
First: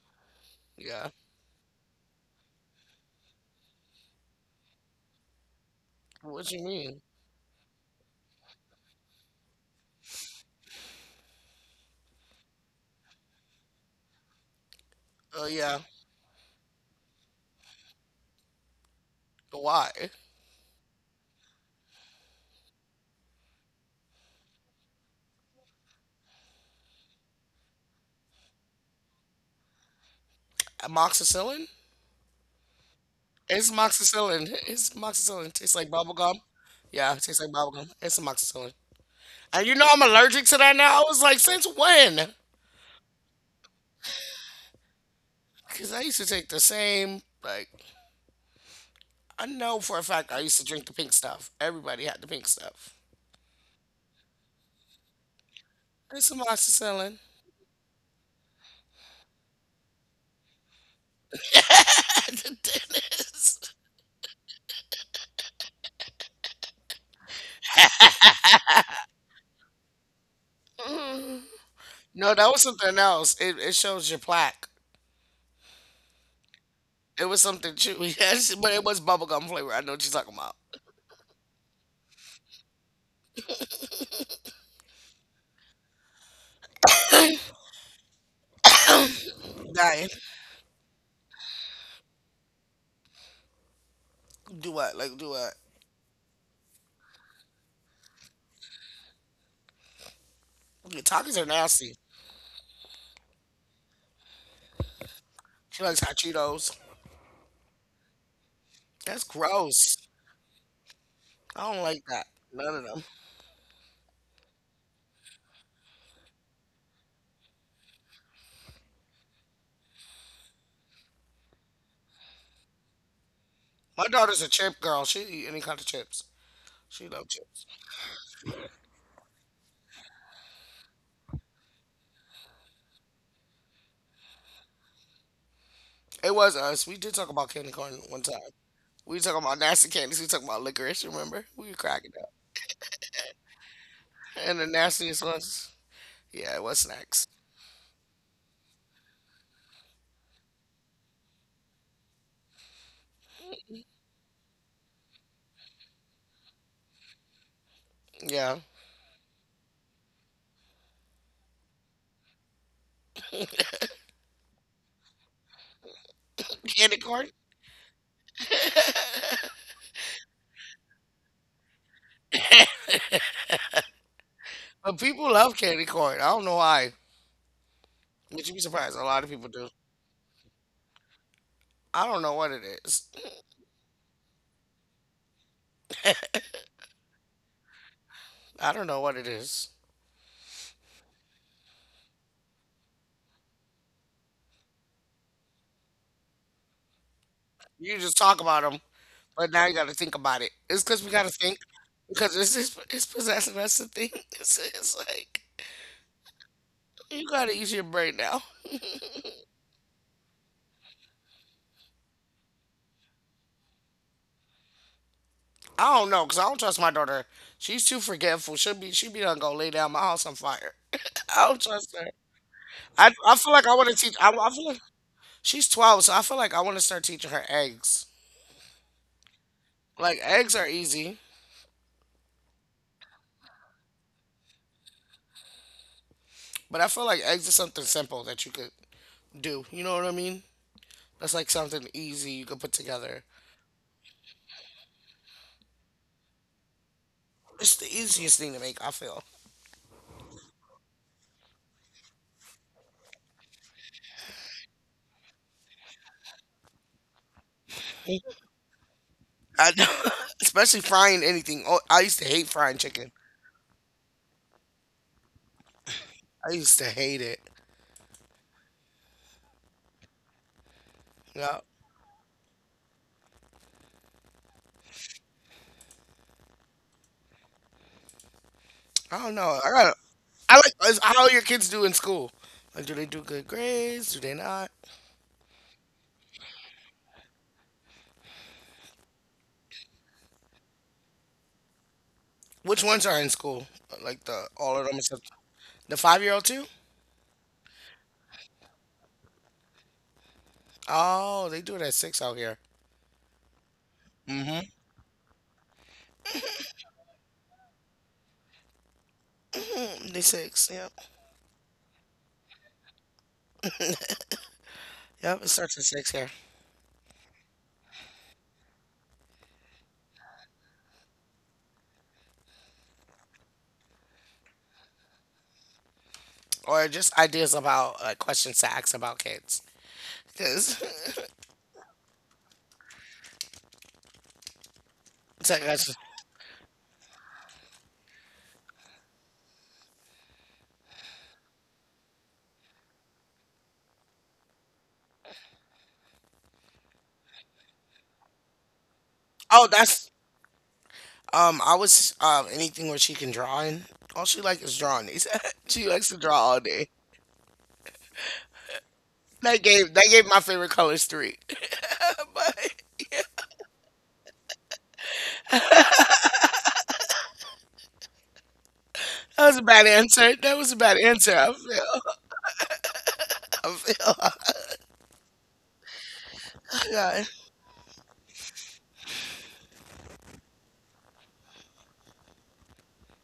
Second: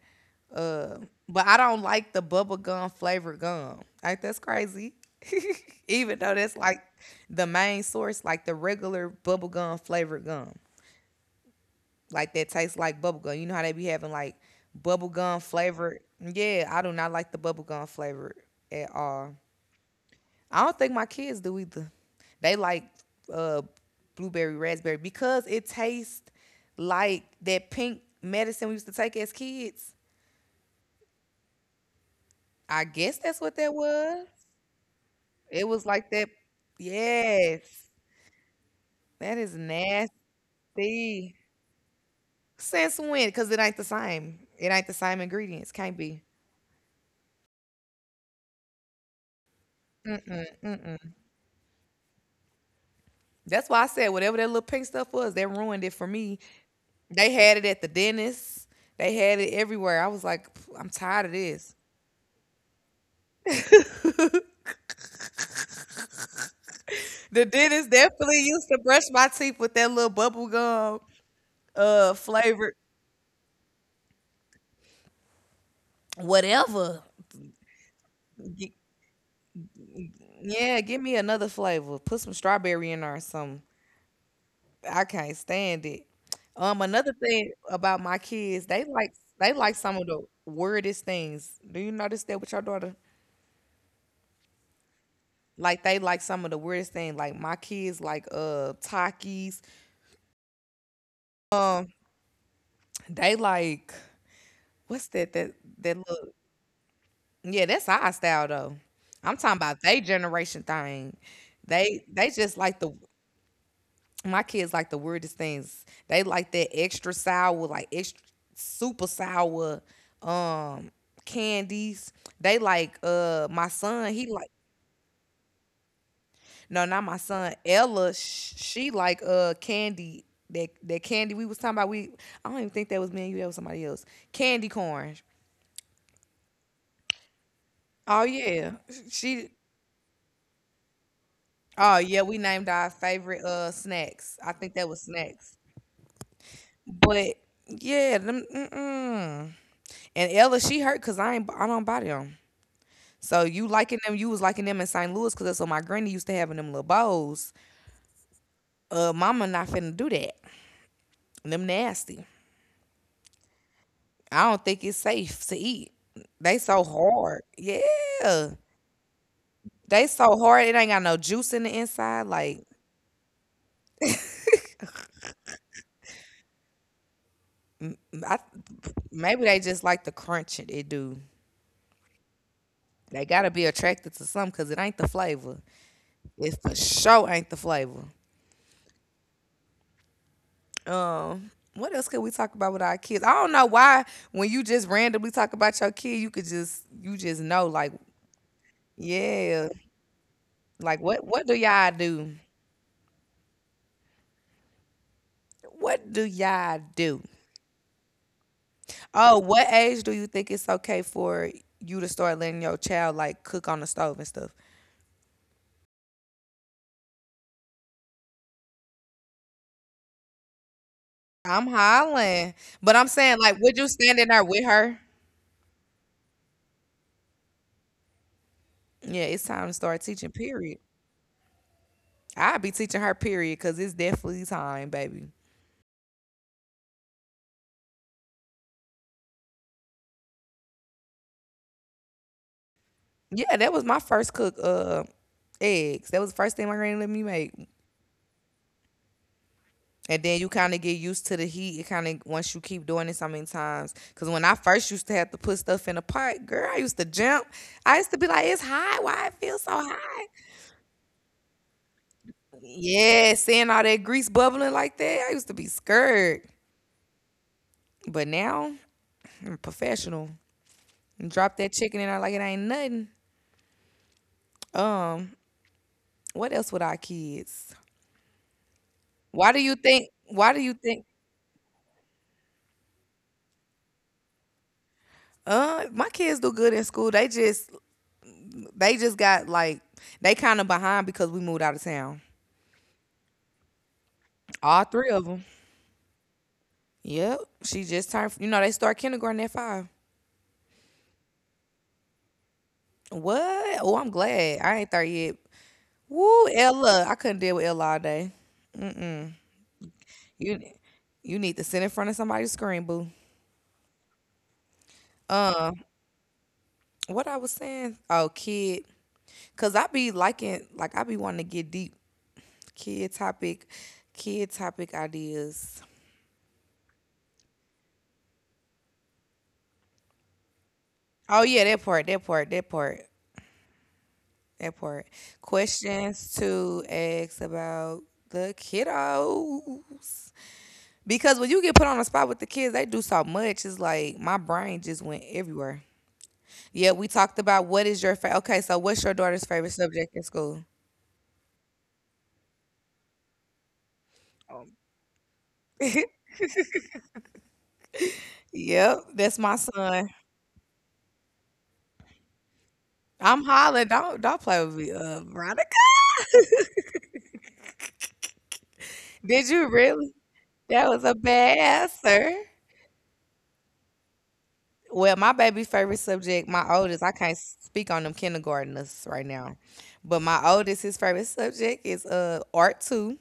Uh,
Yeah.
but I don't like the bubble gum flavored gum. Like that's crazy. Even though
What
that's
you
like
mean?
the main source, like the regular bubble gum flavored gum. Like that tastes like bubble gum. You know how they be having like bubble gum
Oh yeah.
flavored. Yeah, I do not like the bubble gum flavored at all.
Why?
I don't think my kids do either. They like uh blueberry raspberry because it tastes like that pink medicine we used to take as kids.
Amoxicillin?
I guess that's what
It's
that was.
amoxicillin. It's amoxicillin.
It
Tastes
was
like
like
bubble
that.
gum. Yeah, it tastes like
Yes,
bubble gum. It's amoxicillin.
that is
And you know I'm allergic to that now. I was like,
nasty.
since when?
Since when? Because it ain't the same. It ain't the same ingredients.
Because
Can't
I used
be.
to take the same. Like I know for a fact I
Mm-mm,
used to drink the pink
mm-mm.
stuff. Everybody had the pink stuff.
That's why I said whatever that little pink stuff was, that ruined it for
It's
me.
amoxicillin.
They had it at the dentist. They had it everywhere. I was like, "Pff, I'm tired of this.
At the dentist.
The dentist definitely used to brush my teeth with that little bubble gum
Mm. No, that was
flavored
something else. It shows your plaque.
whatever.
It was something chewy, yes,
G-
but it was bubblegum flavor. I know what you're talking about.
yeah, give me another flavor. Put some strawberry in there or something. I can't stand it. Another thing about my kids, they like some of
Dying.
the weirdest things. Do you notice that with your daughter?
Do what? Like, do what?
Like they like some of the weirdest things. Like my kids like Takis.
Your talkies are
Um,
nasty.
they like what's that that
She
that
likes hot
look?
Cheetos.
Yeah, that's our style though.
That's
I'm talking about
gross.
they generation thing.
I don't
They
like
they
that.
just
None
like
of
the
them.
my kids like the weirdest things. They like that extra sour, like extra super sour um candies. They like my
My
son, he
daughter's
like
a chip girl. She eat any kind of chips.
no, not
She
my
love
son.
chips.
Ella, she like candy that candy we was talking about. We I don't even think that was me and you. That was somebody else. Candy corn.
It was us. We did talk about candy corn one
Oh
time.
yeah,
We talking
she.
about nasty candies. We talking about licorice. Remember? We were
Oh
cracking
yeah,
up.
we named our favorite snacks. I
And the
think that was
nastiest
snacks.
ones. Yeah, it was snacks.
But yeah, them. Mm-mm. And Ella, she hurt because I don't buy them. So you liking them, you was liking them in St. Louis because that's what my granny used to have in them little bowls.
Yeah,
Mama not finna do that. Them nasty. I don't think it's safe to eat. They so
candy corn.
hard. Yeah, they so hard. It ain't got no juice in the inside. Like
But people love candy corn. I don't know why.
I,
But you'd be surprised. A lot of
maybe
people
they
do.
just like the crunch it do.
I don't know what it is.
They gotta be attracted to something because it ain't the flavor. It for sure ain't the flavor.
I don't know what it is.
Um, what else could we talk about with our kids? I don't know why when you just randomly talk about your kid, you could just you just know like,
You just talk about them. But now
yeah,
you got to think about it. It's
like
because we got
what
to
what do
think
y'all
because
do?
it's possessing us to think. It's like
What do y'all do?
you got to use your brain now.
Oh, what age do you think it's okay for you to start letting your child like cook on the stove and stuff?
I don't know because I don't trust my daughter. She's too forgetful. She be done go lay down my house on fire. I don't
I'm
trust her.
hollering, but I'm
I
saying
feel
like,
like I
would you
want to teach.
stand
I,
in there
I feel
with
like
her?
she's 12, so I feel like I want to start teaching her eggs.
Yeah, it's time to start
Like
teaching.
eggs are
Period.
easy,
I'll be teaching her. Period, because it's definitely time, baby.
but I feel like eggs is something simple that you could do. You know what I mean? That's like something easy you could put together.
Yeah, that was my first cook. Eggs. That was the first thing my granny let me make.
It's the easiest thing to make. I feel.
And then you kind of get used to the heat. It kind of once you keep doing it so many times. Cause when I first used to have to put stuff in a pot, girl, I used to jump. I used to be like, "It's hot. Why it feels so
I know,
hot?"
especially frying anything. Oh, I used to hate frying chicken.
Yeah, seeing all that grease bubbling like that, I used to be scared.
I used to hate it.
But now I'm professional. Drop
Yeah,
that chicken in there like it ain't nothing. Um, what else with our kids?
I don't
Why
know.
do
I
you
got.
think?
I
Why do
like
you
it's
think?
how your kids do in school. Like, do they do good grades? Do they not?
My kids do good in school. They just got like they kind of behind because we moved out of town.
Which ones are in school? Like the all of
All
them
three of
except
them.
the 5-year old too.
Yep. She just turned. You know they start kindergarten at five.
Oh, they do it at six out here.
What? Oh, I'm
Mm-hmm.
glad I ain't there yet. Woo, Ella. I couldn't deal with Ella all day.
Mm, they
You,
six. Yep.
you need to sit in front of somebody's screen, boo.
Yep. It starts at six here.
What I was saying? Oh, kid. Cause I be liking, like I be wanting to get deep kid topic, kid topic ideas.
Or just ideas about like questions to ask about kids. Cause,
Oh yeah, that part, that part, that part. That part.
it's like,
Questions to ask about the kiddos. Because when you get put on the spot with the kids, they do so much. It's like my brain just went everywhere. Yeah, we talked about what is your favorite. Okay, so what's your daughter's
oh,
favorite
that's
subject in school?
I was, anything where she can draw in. All she like is drawing. Is she likes to draw all day.
Yep, that's my
That gave that
son.
gave my favorite colors three. but
I'm hollering. Don't play with me, Veronica.
that
Did
was a
you
bad
really?
answer. That was a
That
bad
was a
answer. I
bad
feel.
answer.
I feel.
Well, my baby favorite subject, my oldest, I
Yeah,
can't speak on them kindergartners right now. But my oldest, his favorite subject is art too.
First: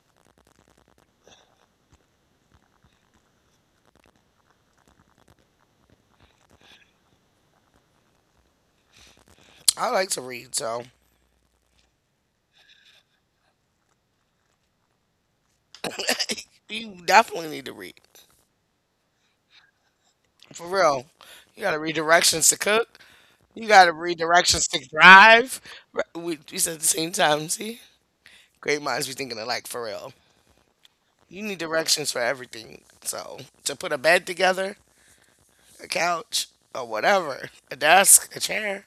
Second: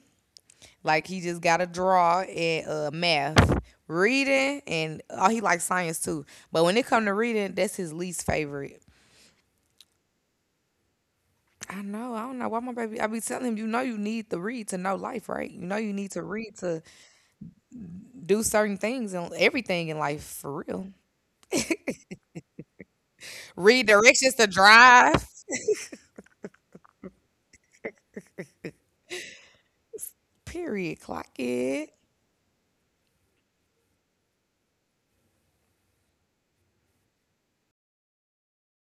Like he just gotta draw and math. Reading and oh he likes science too. But when it come to reading, that's his least favorite.
I like to read, so
I know, I don't know why my baby I be telling him, you know you need to read to know life, right? You know you need to read to
you definitely need to read
do certain things and everything in life for
for
real.
real. You gotta read directions to cook. You
Read
gotta read
directions to
directions to
drive.
drive. We said at the same time. See, great minds be thinking alike for real.
Period. Clock
You need
it.
directions for everything. So to put a bed together, a couch, or whatever, a desk, a chair.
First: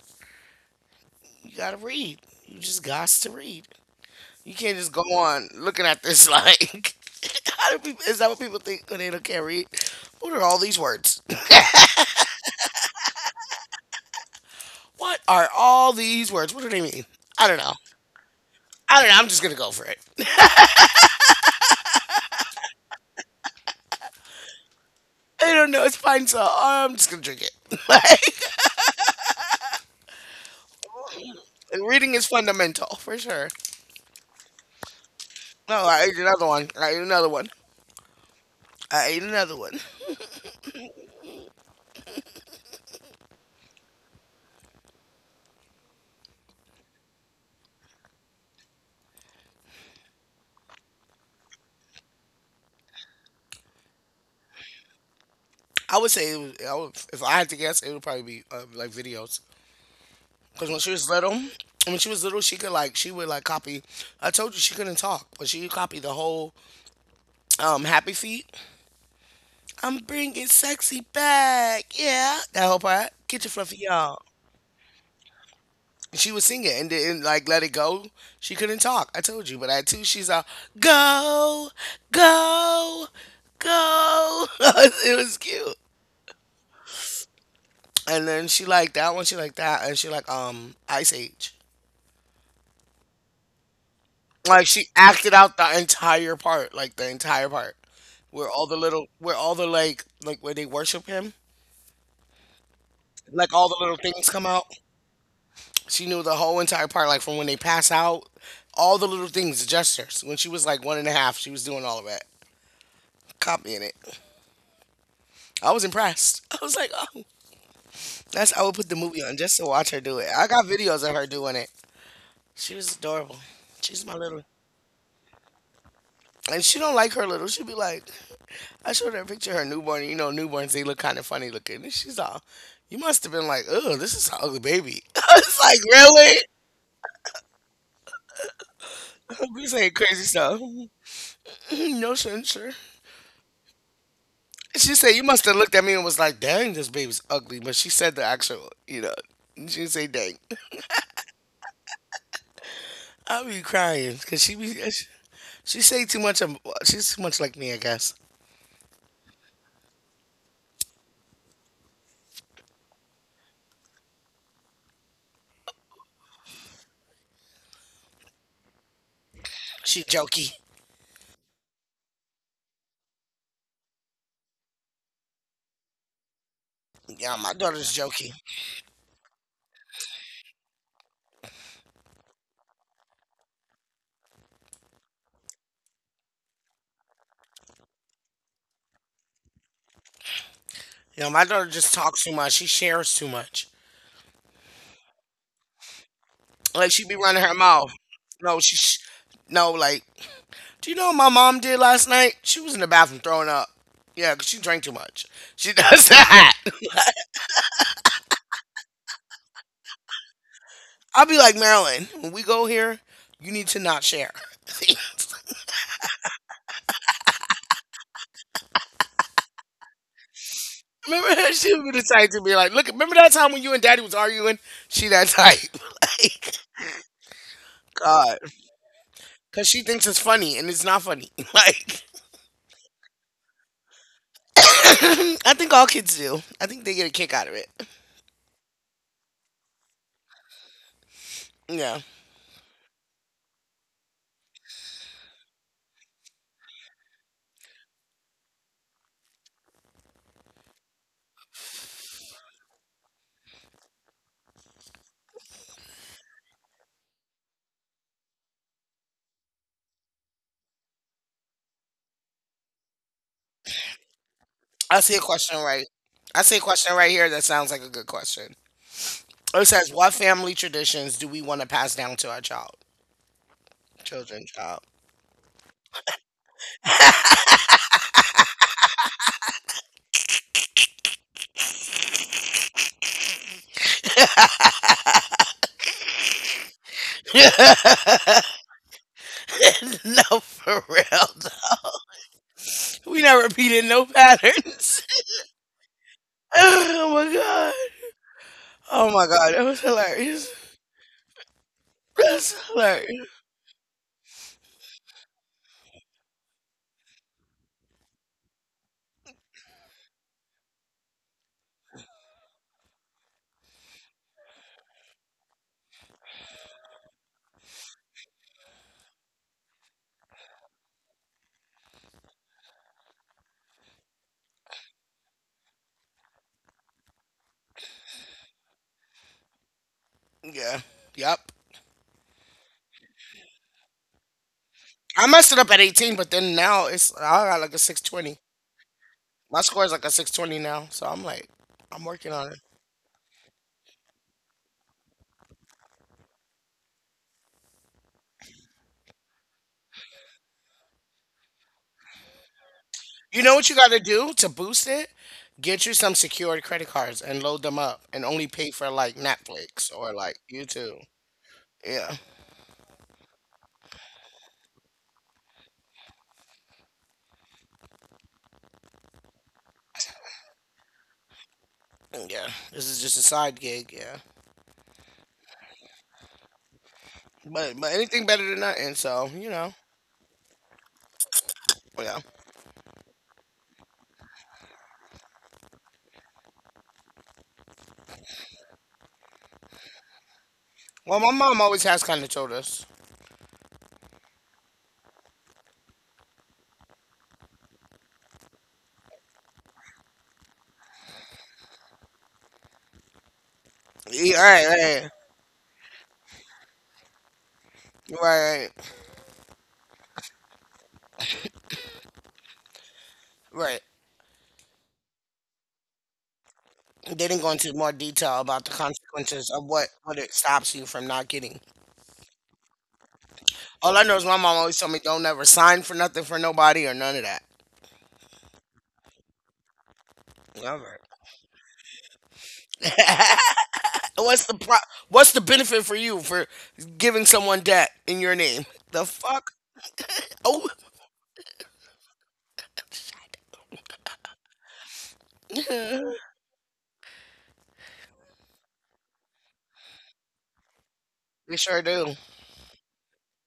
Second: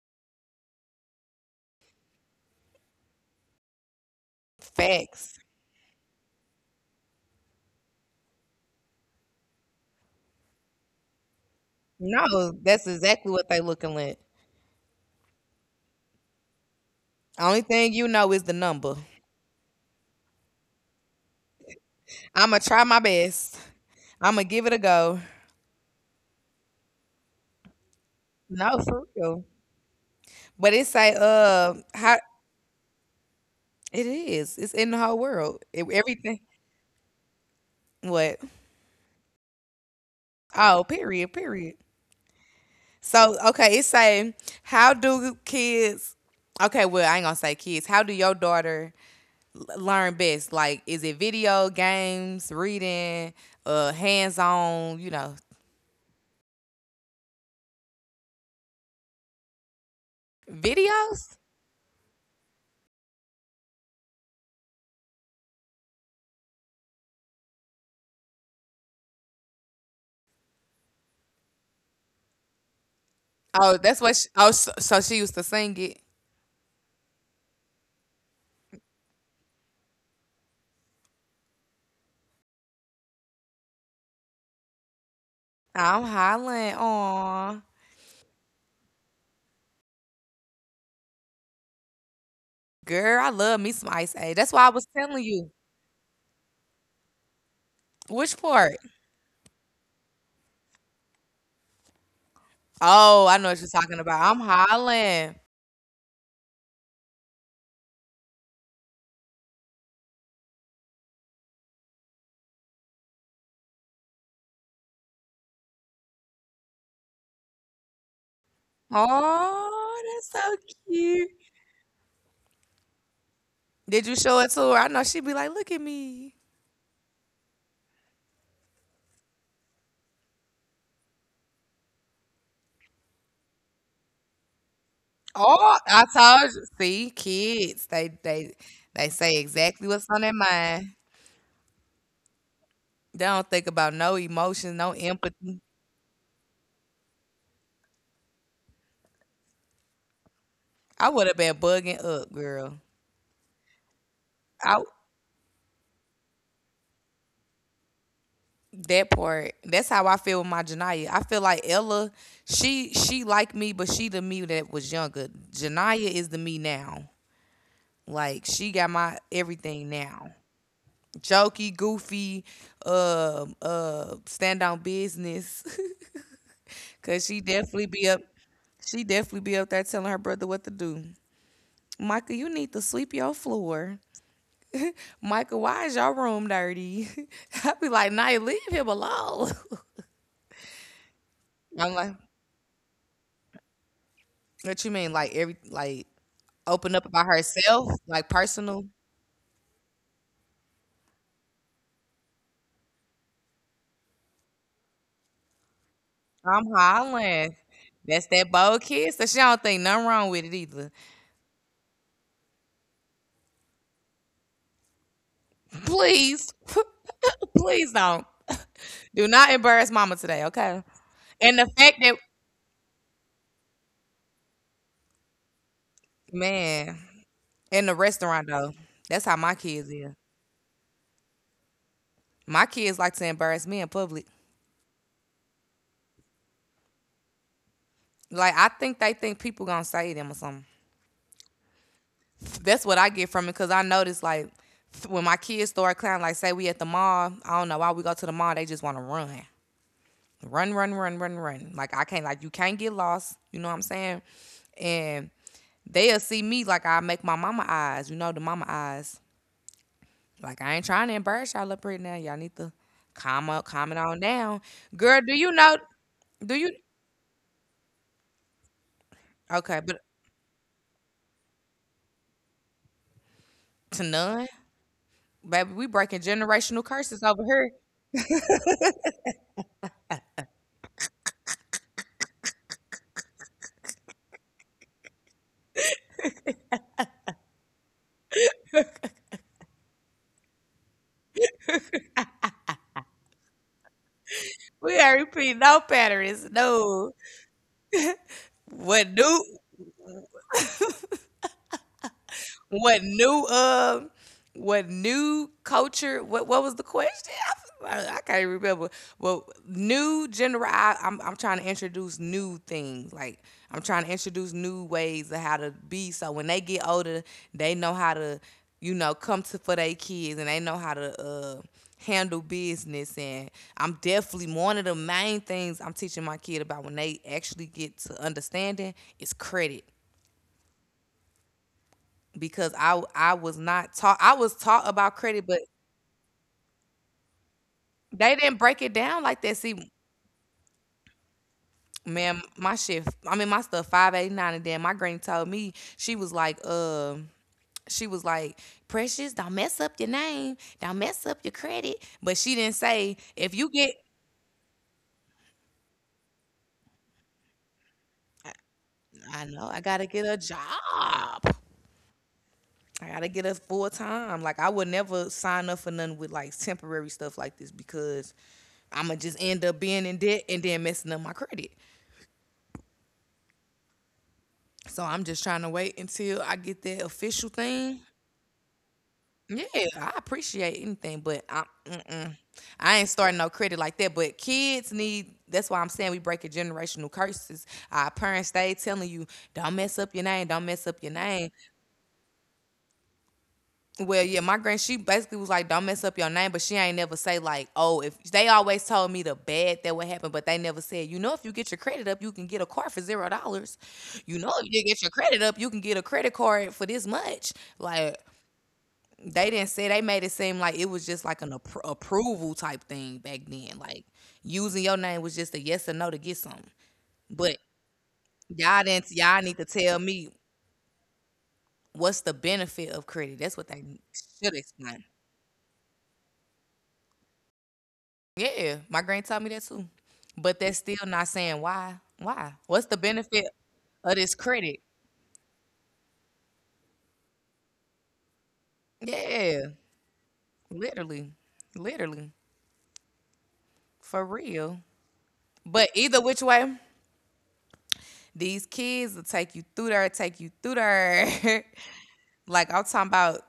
You gotta read. You just gots to read. You can't just go
Facts.
on looking at this like, how do people, is that what people think when they don't can't read? What are all these words?
No, that's exactly what they looking like.
What are all these words? What do they mean? I don't
Only
know.
thing you know is the number.
I don't know. I'm just gonna go for it.
Imma try my best. Imma give it a go.
I don't know. It's fine, so I'm just gonna drink it. like,
No, for real. But it say,
reading
how
is fundamental for sure.
it is. It's in the whole world.
No,
It,
I ate
everything.
another one. I ate another one.
What?
I ate another one.
Oh, period, period. So okay, it say, how do kids? Okay, well, I ain't gonna say kids. How do your daughter learn best? Like, is it video games, reading, hands-on? You know,
I would say it was, I would, if I had to guess, it would probably be like videos. Because when she was little,
videos.
when she was little, she could like she would like copy. I told you she couldn't talk, but she could copy the whole Happy Feet. I'm bringing sexy back, yeah. That whole part. Get your
Oh,
fluffy
that's what.
y'all.
Oh, so she used to sing it.
She would sing it and didn't like let it go. She couldn't talk. I told you, but at two, she's all go, go, go. It was cute.
I'm hollering on,
And then she liked that one. She liked that, and she liked Ice Age.
girl. I love me some Ice Age. That's
Like
why I
she
was telling
acted out
you.
the entire part, like the entire part, where
Which
all the
part?
little, where all the like where they worship him,
Oh, I
like
know what
all
you're
the little
talking about.
things
I'm
come out.
hollering.
She knew the whole entire part, like from when they pass out, all the little things, the gestures. When she was like one and a half, she was doing all of that, copying it. I was impressed. I was like, oh, that's I would put the movie on just to watch her
Oh,
do it.
that's
I
so
got videos of her
cute.
doing it. She was adorable. She's
Did you
my
show
little,
it to her? I know she'd be like, "Look at me."
and she don't like her little. She'd be like, I showed her a picture of her newborn. You know, newborns, they look kind of funny looking. And she's all, you must have been like, oh, this is an ugly baby. I was
Oh,
like,
I
really?
told you. See, kids, they they say
We
exactly
saying
what's on
crazy
their
stuff.
mind.
no censure.
They don't think about no emotions, no
She said, you must
empathy.
have looked at me and was like, dang, this baby's ugly. But she said the actual, she didn't say dang.
I would have been bugging up, girl.
I be crying because she be,
I
she say too much. Of, she's too much like me, I guess.
That part. That's how I feel with my Janaya. I feel like Ella, she like me, but she the me that was younger. Janaya is the me now. Like she got my everything
She
now.
jokey.
Jokey, goofy, stand on business. Cause
Yeah,
she
my
definitely
daughter's
be up.
jokey.
She definitely be up there telling her brother what to do. Micah, you need to sweep your floor. Micah, why is your room dirty? I be like, Naya, leave him alone.
Yeah, my daughter just
I'm like,
talks too much. She shares too much.
what you mean? Like every like
Like
Open
she
up
be
about
running her mouth.
herself, like
No, she,
personal.
sh no, like, do you know what my mom did last night? She was in the bathroom throwing up. Yeah, 'cause she drank too much. She does that.
I'm hollering. That's that bold kiss. So she don't think nothing wrong with it either.
I'll be like, Marilyn, when we go here, you need to not share.
Please, please don't. Do not embarrass mama today, okay?
remember,
And the
she would
fact
be the
that
type to be like, look, remember that time when you and daddy was arguing? She that type. like,
man, in the
God.
restaurant though, that's how my
Because she
kids
thinks
is.
it's funny, and it's not funny. like,
My kids like to embarrass me in public.
I think all kids do. I think they get a kick out of it.
Like I think they think people gonna say them or something.
Yeah.
That's what I get from it because I notice like when my kids start clowning, like say we at the mall, I don't know why we go to the mall, they just want to run. Run, run, run, run, run. Like I can't like you can't get lost. You know what I'm saying? And they'll see me like I make my mama eyes, you know, the mama eyes. Like I ain't trying to embarrass y'all up right now. Y'all need to calm up, calm it on down.
I see
Girl,
a
do you
question
know,
right. I
do
see a
you
question right here that sounds like a good question. It
okay,
says,
but
"What family traditions do we want to pass down to our child,
to none?
children, child?"
Baby, we breaking generational curses over here.
no, for real. We not repeating no
We
patterns.
ain't repeating no patterns.
Oh
No.
my god. Oh
What
my
do
god. That was hilarious. That's
What
hilarious.
new uh what new culture What was the question? I can't remember. Well, new general I'm trying to introduce new things. Like I'm trying to introduce new ways of how to be so when they get older, they know how to come to for their kids, and they know how to handle business. And I'm definitely one of the main things I'm teaching my kid about when they actually get to understanding is credit
Yeah. Yep.
because I was not taught I was taught about
I
credit,
messed
but
it up at 18, but then now it's I got like a
they
620.
didn't break it down like that.
My
See,
score is like a 620 now, so I'm like, I'm working
man,
on it.
my shit. I mean, my stuff 589, and then my granny told me she was like, Precious, don't mess up your name, don't mess up your credit. But she didn't say
You
if
know
you
what you got
get.
to do to boost it? Get you some secured credit cards and load them up and only pay for like
I know I
Netflix
gotta
or
get a
like YouTube.
job.
Yeah.
I gotta get a full time. Like I would never sign up for nothing with like temporary stuff like this because I'ma just end up being in debt and then messing up my credit.
Yeah. This is just a side gig, yeah.
So I'm just trying to wait until I get that official
But
thing.
anything better than nothing, so, you
Yeah,
know.
I appreciate anything, but I,
Yeah.
mm-mm. I ain't starting no credit like that. But kids need. That's why I'm saying we breaking generational curses. Our parents stay telling you, "Don't mess up your name. Don't mess up your
Well, my
name."
mom always has kind of told us.
Well, yeah, my grand she basically was like, "Don't mess up your name," but she ain't never say like, "Oh, if they always told me the bad that would happen," but they never said, you know, if you get your credit up, you can get a car for $0.
Yeah,
You know,
right,
if you get your
right,
credit up, you can get a credit card for this much. Like
right, right,
they didn't say, they made it seem like it was just like an approval type thing back then.
right.
Like using your name was just a yes or no to get something.
They didn't go
But
into more detail about the
y'all didn't y'all
consequences
need to
of what
tell
what
me
it stops you from not getting.
what's the benefit of credit. That's what they
All I know is my
should
mom always told me
explain.
don't ever sign for nothing for nobody or none of that.
Yeah, my granny taught me that too. But that's still
Never.
not saying why. Why? What's the benefit
And
of this credit?
What's the benefit for you for giving someone debt in your name? The fuck?
Yeah,
Oh,
literally, literally, for real. But
we
either which way, these kids will take you through there, take you through there.
sure do.
Like I'm talking about,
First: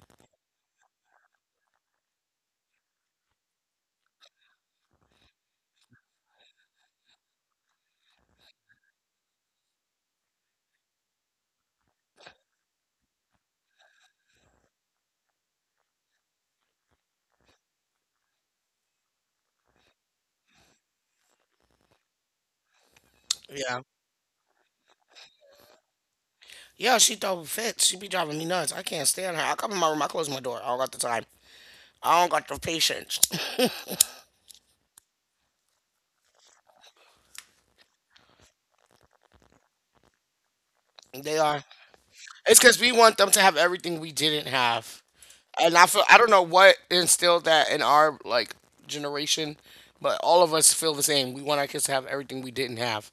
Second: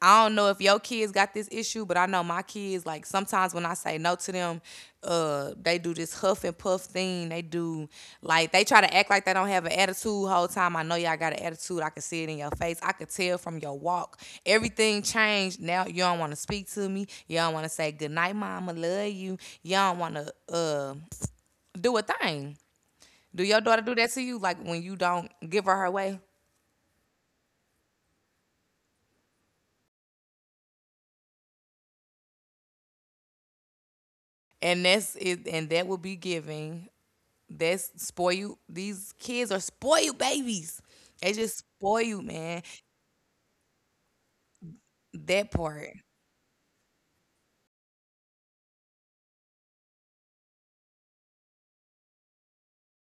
I don't know if your kids got this issue, but I know my kids, like sometimes when I say no to them, they do this huff and puff thing. They do Like they try to act like they don't have an attitude whole time. I know y'all got an attitude. I can see it in your face. I could tell from your walk. Everything changed. Now you don't want to speak to me. You don't want to say good night, mama. Love you. You don't want to do a thing. Do your daughter
Yeah,
do that to you? Like when you don't give her her way?
yeah. She throw fits. She be driving me nuts. I can't stand her. I come in my room. I close my door. I don't got the time. I don't got the patience.
And that's it. And that will be giving That's spoiled. These kids are spoiled babies. They
They
just
are.
spoil you,
It's
man.
because we want them to have everything we didn't have,
That
and I
part.
feel I don't know what instilled that in our like generation, but all of us feel the same. We want our kids to have everything we didn't have.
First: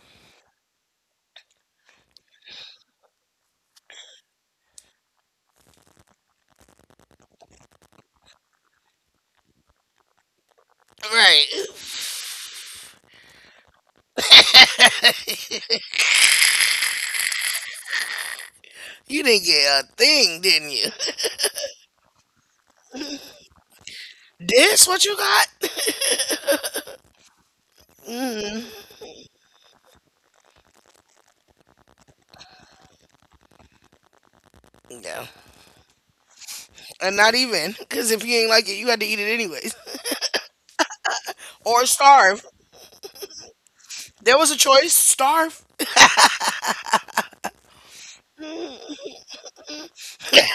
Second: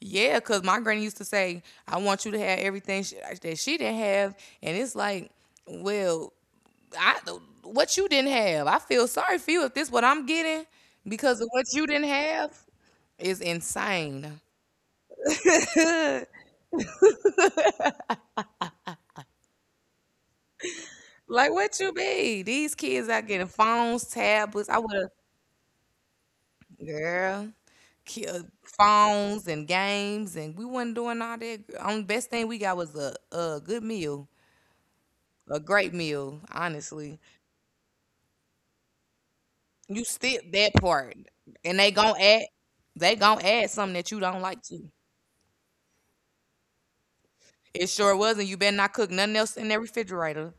Yeah, because my granny used to say, I want you to have everything that she didn't have. And it's like, well, I what you didn't have. I feel sorry for you if this what I'm getting because of what
Right.
you didn't have is insane.
You didn't get a thing, didn't you?
Like what you be? These kids are getting phones, tablets. I
This
would
what
have.
you got?
Girl, phones and games, and we wasn't doing all that. Only best thing we got was a good meal,
no,
a great meal. Honestly,
and not even because if you ain't like it, you had to eat it anyways
you skip that part, and they
or
gon' add,
starve.
they gon' add something that you don't
There was a
like to.
choice: starve.
It sure wasn't. You better not cook nothing else in that refrigerator.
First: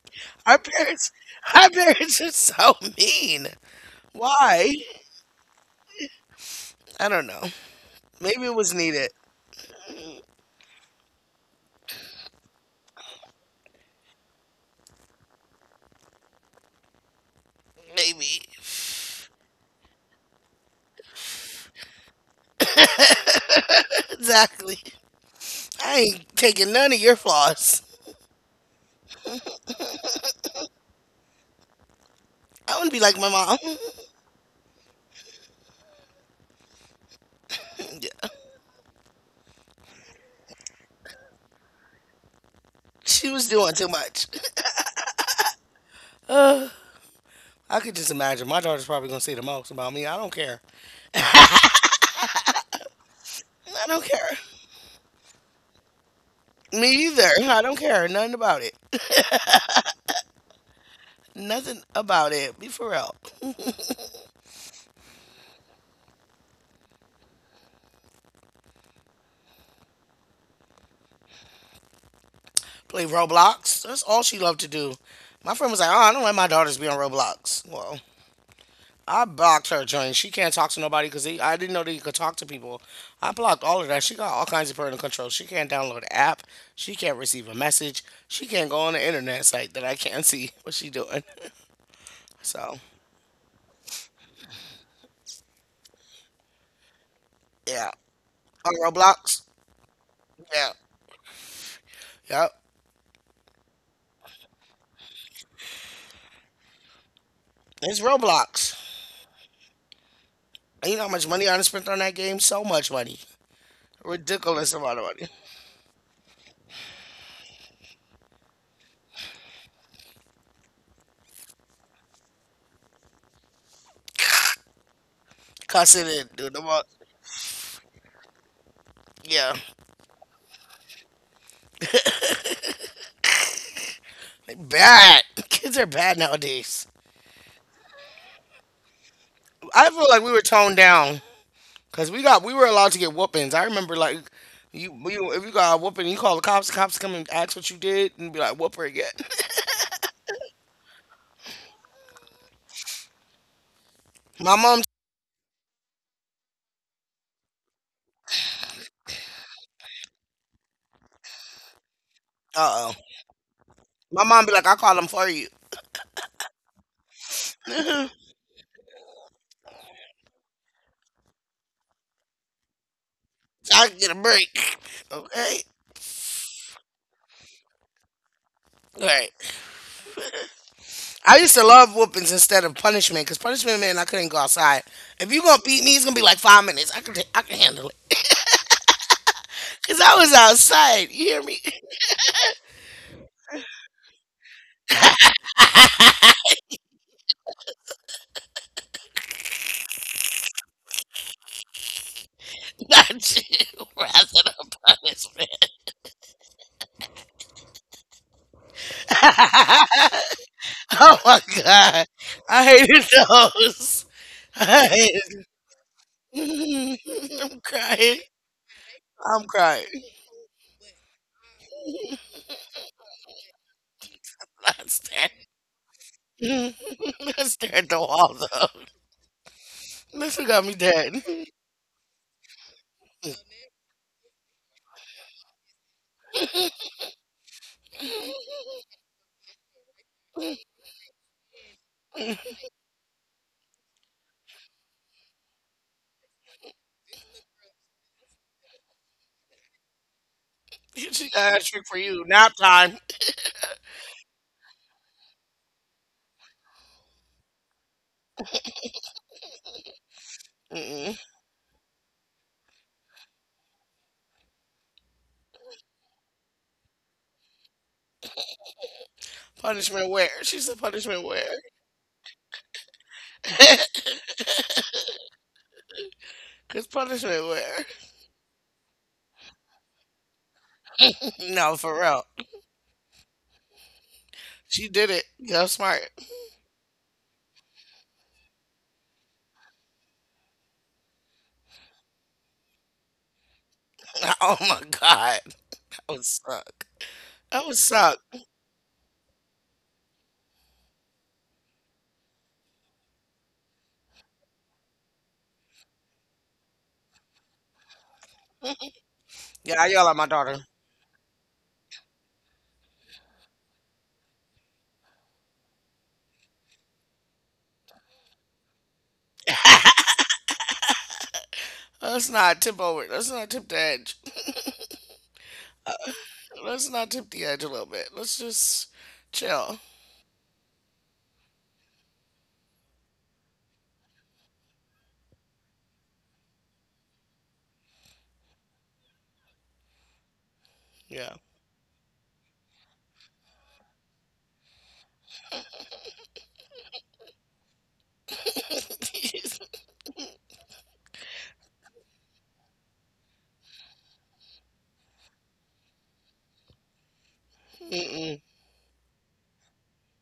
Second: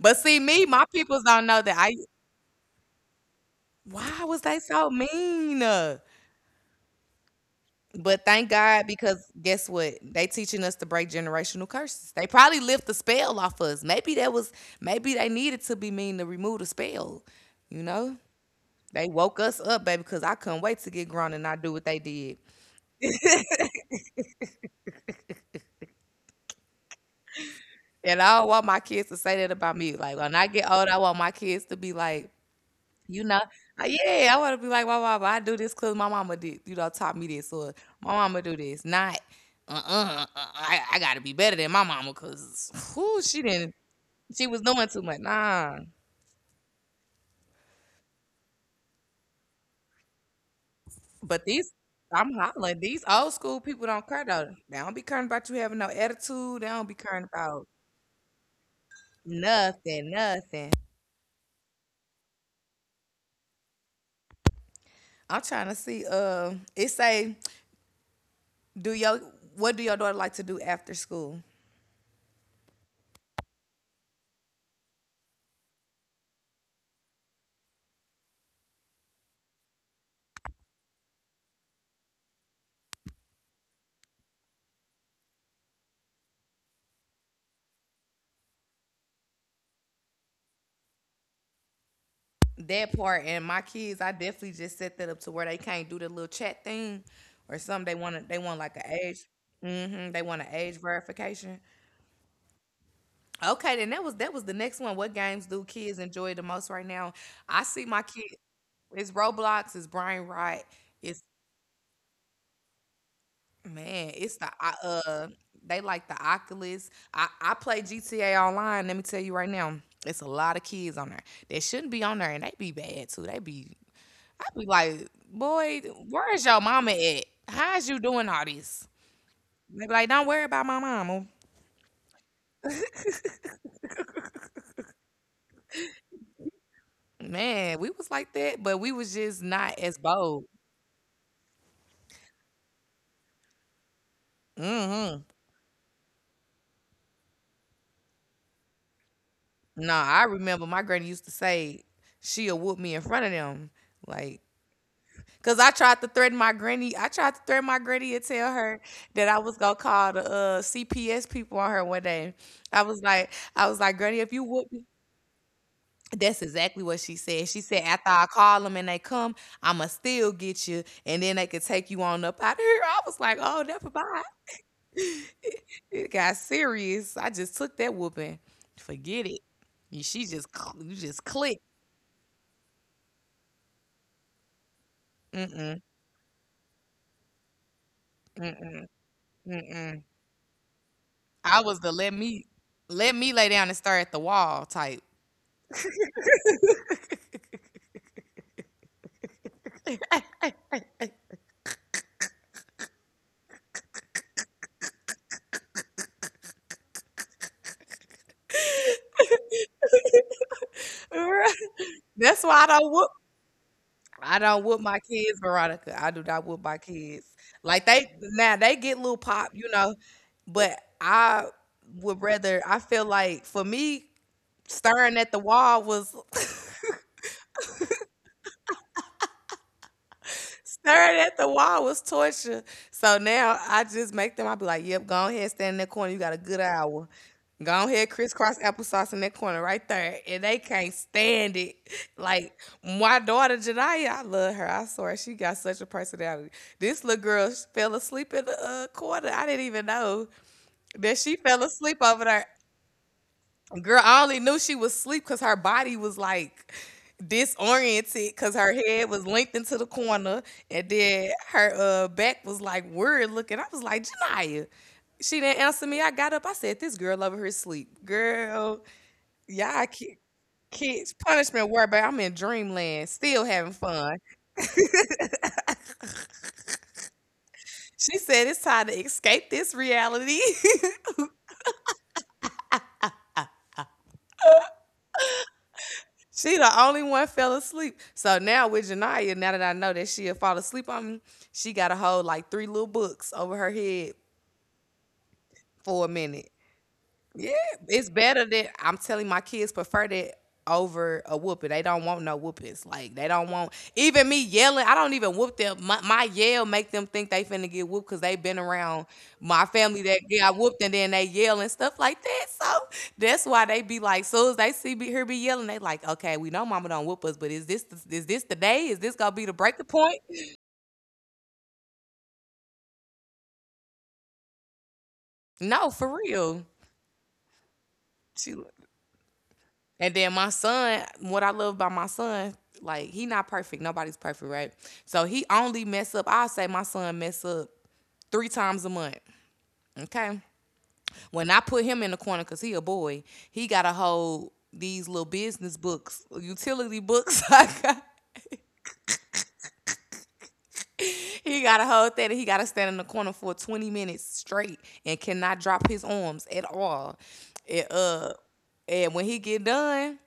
But see,
Our
me, my
parents,
peoples don't know
our
that. I
parents are so mean.
Why was they
Why?
so mean?
I don't know.
But
Maybe
thank
it was
God,
needed.
because guess what? They teaching us to break generational curses. They probably lift the spell off us. Maybe that was maybe they needed to be mean to remove the spell. You know?
Maybe.
They woke us up, baby, because I couldn't wait to get grown and not do what they did.
Exactly. I ain't taking none of your flaws.
And I don't want my kids to say that about me. Like when I get old, I want my kids to be like,
I wouldn't be like
you
my
know,
mom.
yeah, I want to be like, my mama, I do this because my mama did, taught me this, or my mama do this. Not, I gotta be better than my mama because, whoo,
She
she
was
didn't
doing too much.
she was doing too much. Nah.
I could just imagine. My daughter's probably gonna say the most about me. I don't care.
But these, I'm hollering. These old school people
I don't
don't care
care.
though. They don't be caring about you having no attitude. They don't
Me
be caring
either. I
about
don't care. Nothing about it.
nothing, nothing.
Nothing about it. Be for real.
I'm trying to see. It say, do your what do your daughter like to do after school?
Play Roblox. That's all she loved to do. My friend was like, "Oh, I don't let my daughters be on Roblox." Well, I blocked her joint. She can't talk to nobody because I didn't know that you could talk to people. I blocked all of that. She got all kinds of parental control. She can't download an app. She can't receive a message. She can't go on the internet site that I can't see what she doing. So
That part. And my kids, I definitely just set that up to where they can't do the little chat thing, or something.
yeah,
They want to. They want
on
like an age.
Roblox.
They want an
Yeah,
age verification.
yep.
Okay, then that was the next one. What games do kids enjoy the most right now? I see my
It's
kid.
Roblox.
It's Roblox. It's Brian Wright.
And you know how
It's
much money I done spent on that game? So much money.
man. It's the.
Ridiculous amount of
uh,
money.
They like the Oculus. I play GTA Online. Let me tell you right now, it's a lot of kids on there that shouldn't be on there, and they be bad too. They be I be like, boy,
Cussing and
where is
doing
your
them all.
mama at? How's you doing all this?
Yeah,
They be like, don't worry about my mama.
they bad. Kids are bad nowadays.
Man, we was like that, but we was just not
I
as
feel like we
bold.
were toned down because we were allowed to get whoopings. I remember like you,
Hmm.
you if you got a whooping, you call the cops. The cops come and ask what you did and be like, "Whoop her again."
No, I remember my granny used to say she'll whoop me in front of them. Like,
My mom, uh
cause I tried to threaten my granny. I tried to threaten my granny and tell her that I was gonna call the CPS people on her one day. I
oh,
was like, I was like, granny,
my
if you
mom be
whoop
like, "I
me.
call them for you,
That's exactly what she said. She said, after
so
I call them and they come, I'ma still get you, and then they could take you on up out of here. I was like, oh, never
I can get a
mind.
break." Okay.
It got serious. I just took that whooping. Forget
Right.
it. She just, you just
I used
clicked.
to love whoopings instead of punishment because punishment meant I couldn't go outside. If you gonna beat me, it's gonna be like 5 minutes. I can handle it
Mm-mm, mm-mm.
because I was outside. You hear
I
me?
was the let me lay down and stare at the wall type.
Not you, rather than punishment. Oh my
Right.
God.
That's why I
I
don't
hated
whoop.
those.
I don't whoop
I
my kids,
hated
Veronica. I do not whoop my kids.
I'm
Like they
crying.
now they get little
I'm
pop, you
crying.
know, but I would rather. I feel like for me,
I
staring
stared.
at the wall was
I stared at the wall though. This one got me
staring
dead.
at the wall was torture. So now I just make them. I be like, "Yep, go ahead, stand in that corner. You got a good hour. Go ahead, crisscross applesauce in that corner right there." And they can't stand it. Like my daughter Janaya, I love her. I swear she got such a personality. This little girl fell asleep in the corner. I didn't even know that
She
she
got
fell
a trick for
asleep
you.
over there.
Nap time.
Girl, I only knew she was asleep because her body was like disoriented because her head was linked into the corner and
Mm-mm.
then her back was like weird looking. I was like, Janaya. She didn't answer me. I got up. I said, This girl over her sleep. Girl, y'all
Punishment
ki-
where? She said
kids,
punishment where?
punishment word, but I'm in dreamland, still having fun.
Cause punishment where?
She said, It's time to escape this reality.
No, for real. She did it. Go smart.
She the only one fell asleep. So now with Janaya, now that I know that she'll fall asleep on me, she got to hold like three little books over her head
Oh my God.
for
That
a
would
minute.
suck.
Yeah,
That would
it's
suck.
better that I'm telling my kids prefer that over a whooping. They don't want no whoopings. Like they don't want even me yelling. I don't even whoop them. My yell make them think they finna get whooped because they been around my
Yeah, I
family
yell at
that
my
got
daughter.
whooped and then they yell and stuff like that. So that's why they be like, soon as they see me her be yelling, they like, okay, we know mama don't whoop us, but is this the day? Is this gonna be the breaking point?
Let's not tip over. Let's not tip the edge.
No, for real.
Let's not tip the edge a little bit. Let's just chill.
And then my son, what I love about my son, like he not perfect. Nobody's perfect, right? So he only mess up. I say my son mess up three times a month. Okay.
Yeah.
When I put him in the corner, cause he a boy, he gotta hold these little business books, utility books. He gotta hold that and he gotta stand in the corner for 20 minutes straight and cannot drop his arms at all. It
Mm-mm.
And when he get done,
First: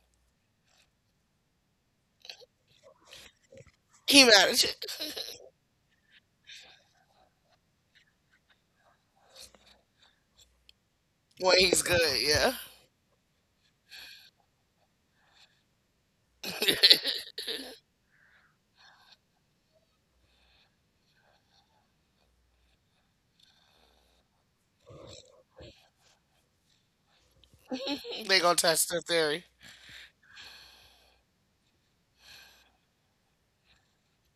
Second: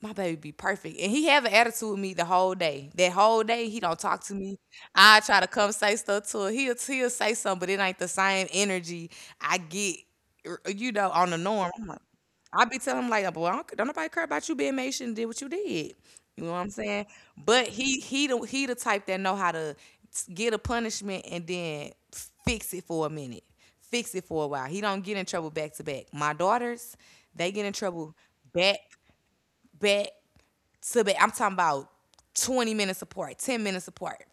my baby be perfect. And he have an attitude with me the whole day. That whole day, he don't
He
talk to
mad at
me.
you
I try to come say stuff to him. He'll say something, but it ain't the same energy I get on the
when
norm.
he's
I'm
good.
like,
Yeah.
I be telling him, like, boy, I don't nobody care about you being made. You shouldn't did what you did. You know what I'm saying? But he the type that know how to get a punishment and then fix it for a minute. Fix it for a while. He don't get in trouble back to back. My daughters, they get in trouble
They gonna
back,
test the theory.
back, I'm talking about 20 minutes apart, 10 minutes apart.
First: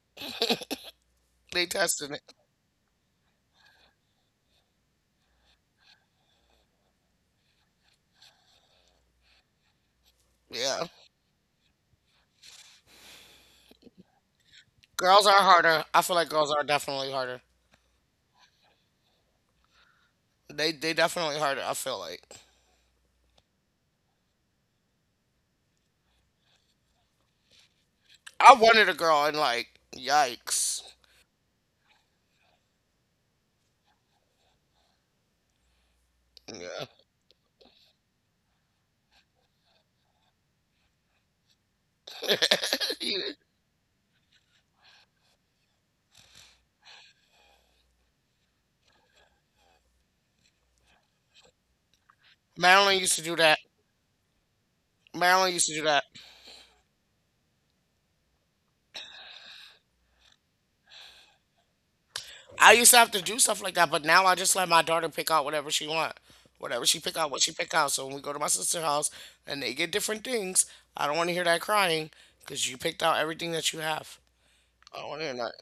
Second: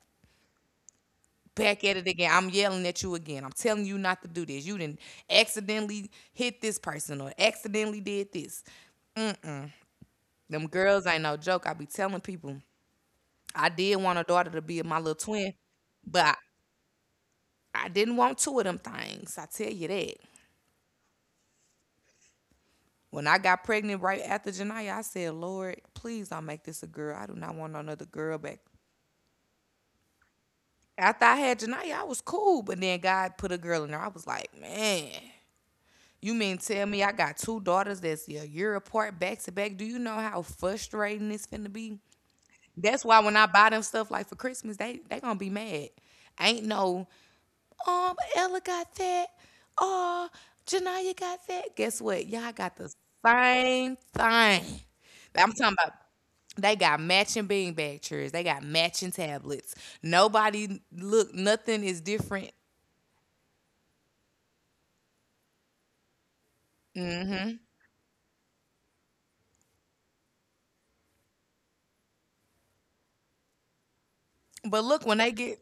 They
Back at it
testing
again.
it.
I'm yelling at you again. I'm telling you not to do this. You didn't accidentally hit this person or accidentally did this. Them
Yeah.
girls ain't no joke. I be telling people I did want a daughter to be my little
Girls are
twin,
harder. I feel
but
like
I,
girls are definitely harder.
I didn't want two of them things. I tell you that.
They definitely harder. I feel like
When I got pregnant right after Janaya, I said, Lord, please don't make this a girl. I do not want another girl
I
back
wanted a girl and like yikes.
after I had Janaya, I was cool, but then God put a girl in there. I was like, man, you mean tell
Yeah.
me I got two daughters that's a year apart back to back? Do you know how frustrating this finna be? That's why when I buy them stuff like for Christmas, they gonna be mad. Ain't no Ella got that. Oh, Janaya got that. Guess what? Y'all got the
Madeline used to do that.
same thing. I'm
Marilyn used to
talking
do
about
that.
they got matching beanbag chairs. They got matching tablets. Nobody look, nothing is different.
I used to have to do stuff like that, but now I just let my daughter pick out whatever she want. Whatever she pick out, what she
Mm-hmm.
pick out. So when we go to my sister's house and they get different things, I don't want to hear that crying because you picked out everything that you have.
But
I
look,
don't
when
want to
they
hear that.
get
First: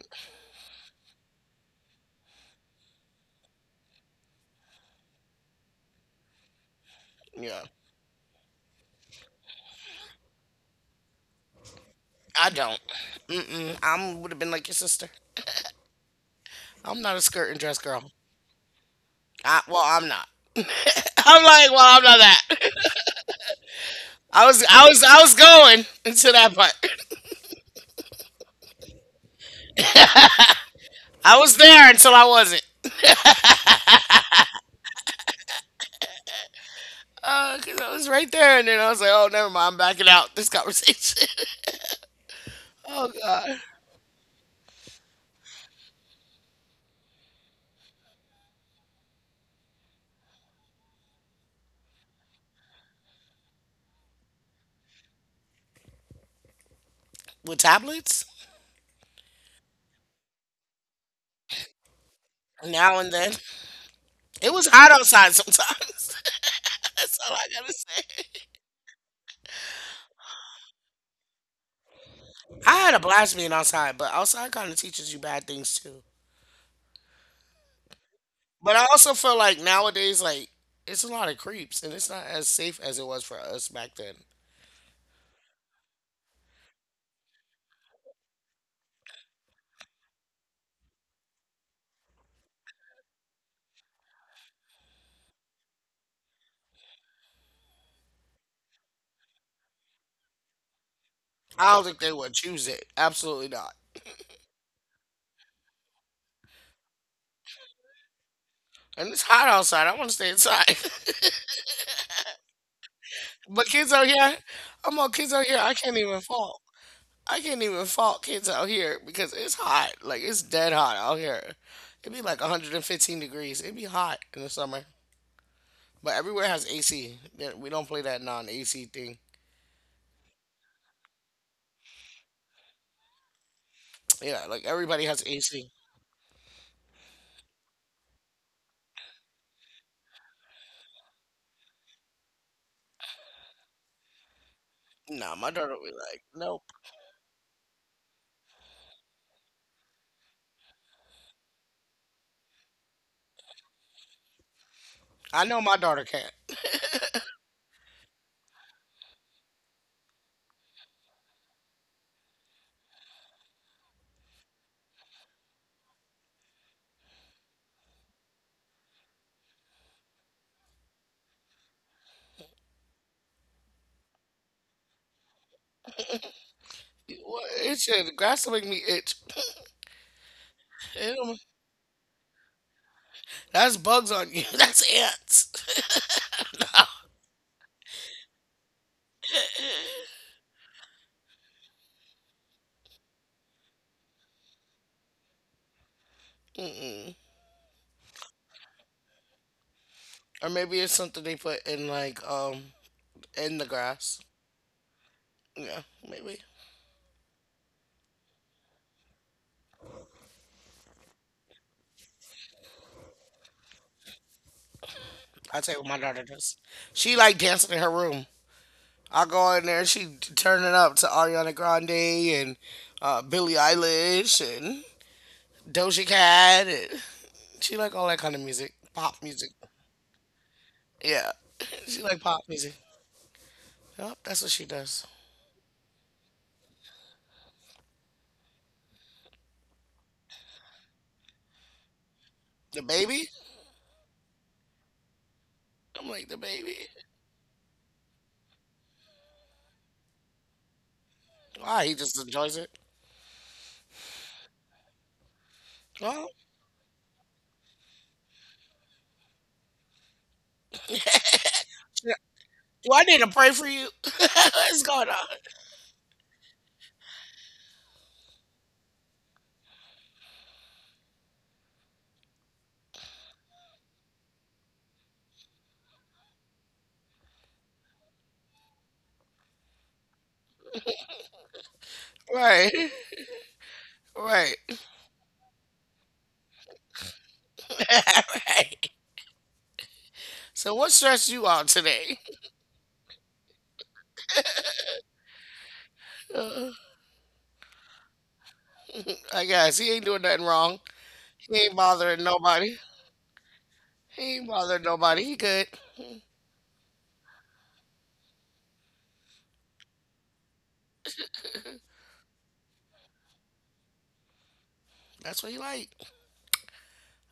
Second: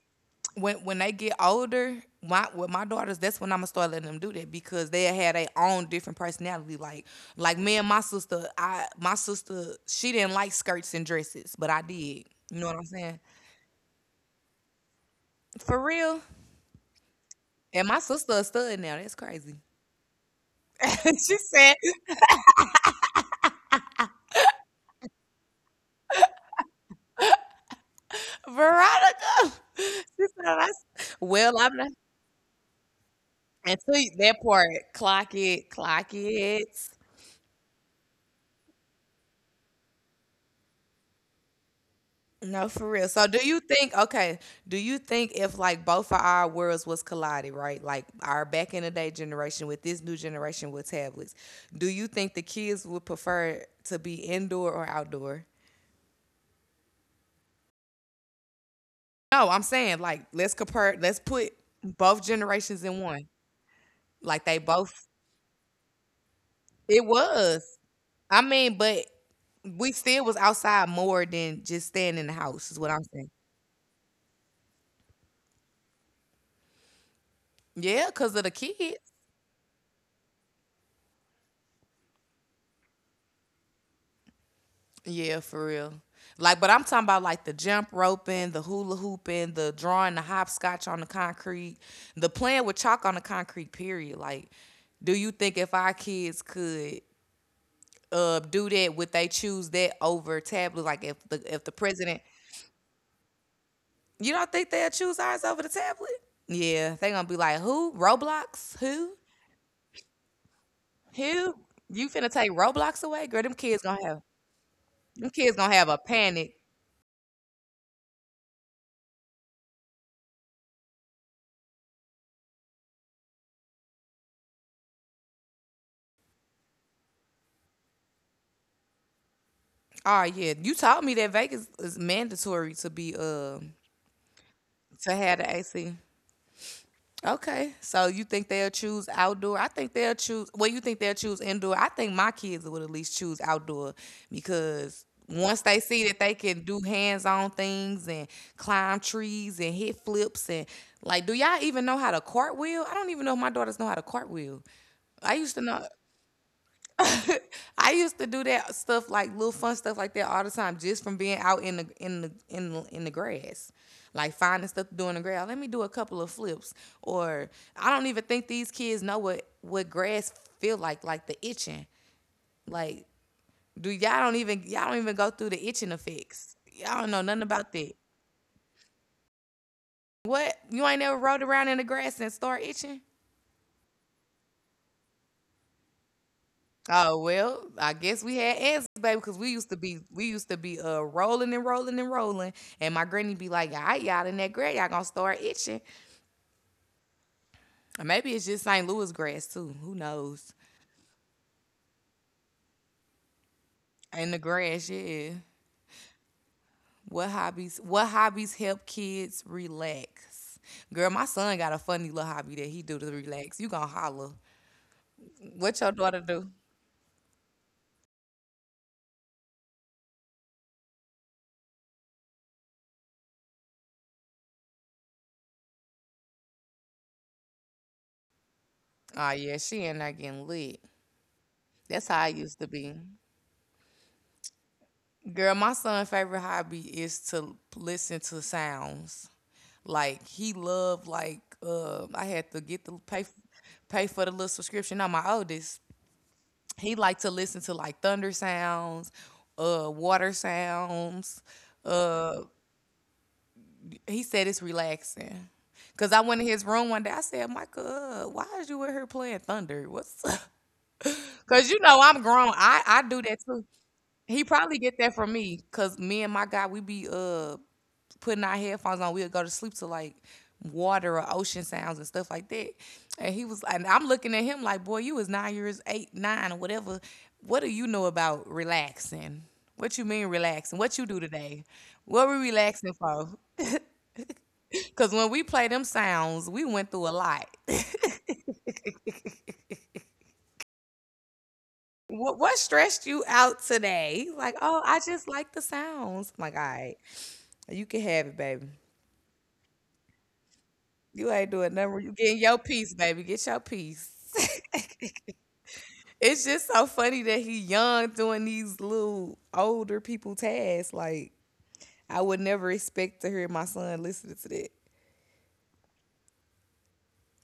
when when they get older, my with my daughters, that's when I'm gonna start letting them do that because they had their own different personality. Like
Yeah.
me and my sister, I my sister she didn't like skirts and dresses, but I did.
I
You know what
don't.
I'm saying?
Mm-mm. I would have been like your sister.
For real.
I'm not a skirt and dress
And my
girl.
sister a stud now. That's crazy.
I, well, I'm not.
She
I'm like,
said,
well, I'm not that. I was going into that part.
Veronica. She said,
I was
well, I'm
there
not.
until I wasn't.
And so that part, clock it, clock it.
Because I was right there, and then I was like, "Oh, never mind, I'm backing out this conversation."
No, for real.
Oh
So do
God,
you think okay, do you think if like both of our worlds was collided, right? Like our back in the day generation with this new generation with tablets, do you think the kids would prefer to be indoor or outdoor?
with tablets
No, I'm saying like let's put both generations in
now and
one.
then,
Like
it
they
was hot
both
outside sometimes.
it
That's all I gotta
was.
say.
I mean, but we still was outside more than just staying in the house
I
is what
had a
I'm saying.
blast being outside, but outside kind of teaches you bad things too.
Yeah, because of the
But I
kids.
also feel like nowadays, like it's a lot of creeps, and it's not as safe as it was for us back then.
Yeah, for real. Like, but I'm talking about like the jump roping, the hula hooping, the drawing, the hopscotch on the concrete, the playing with chalk on the concrete. Period. Like, do you think if our kids could do that, would they choose that over tablet? Like, if the
I don't think they
president,
would choose it. Absolutely not.
you don't think they'll choose ours over the tablet? Yeah, they gonna be like, who? Roblox?
And
Who?
it's hot outside. I want to stay inside.
Who? You finna take Roblox away? Girl,
But kids out here, I'm all
them
kids out
kids
here. I
gonna have a
can't even
panic.
fall. I can't even fault kids out here because it's hot. Like it's dead hot out here. It'd be like 115 degrees. It'd be hot in the summer. But everywhere has AC. Yeah, we don't play that non-AC thing.
Oh yeah, you told me that Vegas is mandatory
Yeah, like everybody
to
has
have the
AC.
AC. Okay, so you think they'll choose outdoor? I think they'll choose. Well, you think they'll choose indoor? I think my kids would at least choose outdoor because
Nah, my
once
daughter
they
would be
see that
like,
they can
nope.
do hands-on things and climb trees and hit flips and like, do y'all even know how to cartwheel? I don't even know if my daughters know how to cartwheel. I
I
used
know
to
my
know.
daughter can't.
I used to do that stuff like little fun stuff like that all the time, just from being out in the grass, like finding stuff to do in the grass. Let me do a couple of flips, or I don't even think these kids know what grass feel like the itching. Like, do y'all don't even go through the itching effects. Y'all don't know
Well,
nothing about
it
that.
the grass will make me itch.
What you ain't never
It
rode around in the grass and start itching?
that's bugs on you. That's ants.
Oh well, I guess we had answers, baby, because we used to be rolling and rolling and rolling, and my granny be like, "All right, y'all in that grass, y'all gonna start itching."
Mm-mm.
Or maybe it's just St. Louis grass too. Who knows?
Or maybe it's something they put in like in the grass.
In the grass, yeah.
Yeah, maybe.
What hobbies? What hobbies help kids relax? Girl, my son got a funny little hobby that he do to relax. You gonna holler?
I
What
tell
your
you what my
daughter
daughter
do?
does. She like dancing in her room. I go in there and turning up to Ariana Grande and Billie Eilish and Doja Cat. And she like all that kind of music,
Oh
pop
yeah,
music.
she in there getting lit.
Yeah,
That's
she
how I
like pop
used to
music.
be.
Yep, that's what she does.
Girl, my son's favorite hobby is to listen to sounds. Like he loved I had to get
The
the
baby?
pay for the little subscription on my oldest.
I'm like the
He
baby.
liked to listen to like thunder sounds, water sounds.
Why he just
Uh,
enjoys it?
he said it's relaxing. Cause I
Well,
went in his room one day. I said, "Micah, why is you in here playing thunder? What's up? Cause you know I'm
yeah.
grown. I
Do
I
I
do
need to
that
pray
too.
for you?
He probably
What's
get that
going
from
on?
me, cause me and my guy, we be putting our headphones on. We'll go to sleep to like water or ocean sounds and stuff like that. And I'm looking at him like, boy, you was 9 years, eight, nine, or whatever. What do you know about relaxing? What you mean relaxing? What you do today? What we relaxing
Right,
for?
right,
Cause when we play them sounds, we went through a lot.
right. So what stressed you out today?
What stressed you out today? He's like, oh, I just like the sounds. I'm like, all right, you can have it, baby.
I guess he ain't doing nothing wrong.
You ain't
He
doing
ain't
nothing. You
bothering
getting your
nobody.
piece, baby. Get your piece.
He ain't bothering nobody. He good.
It's just so funny that he young doing these little older people tasks. Like I would never expect to hear my son listening to that.
That's what he like.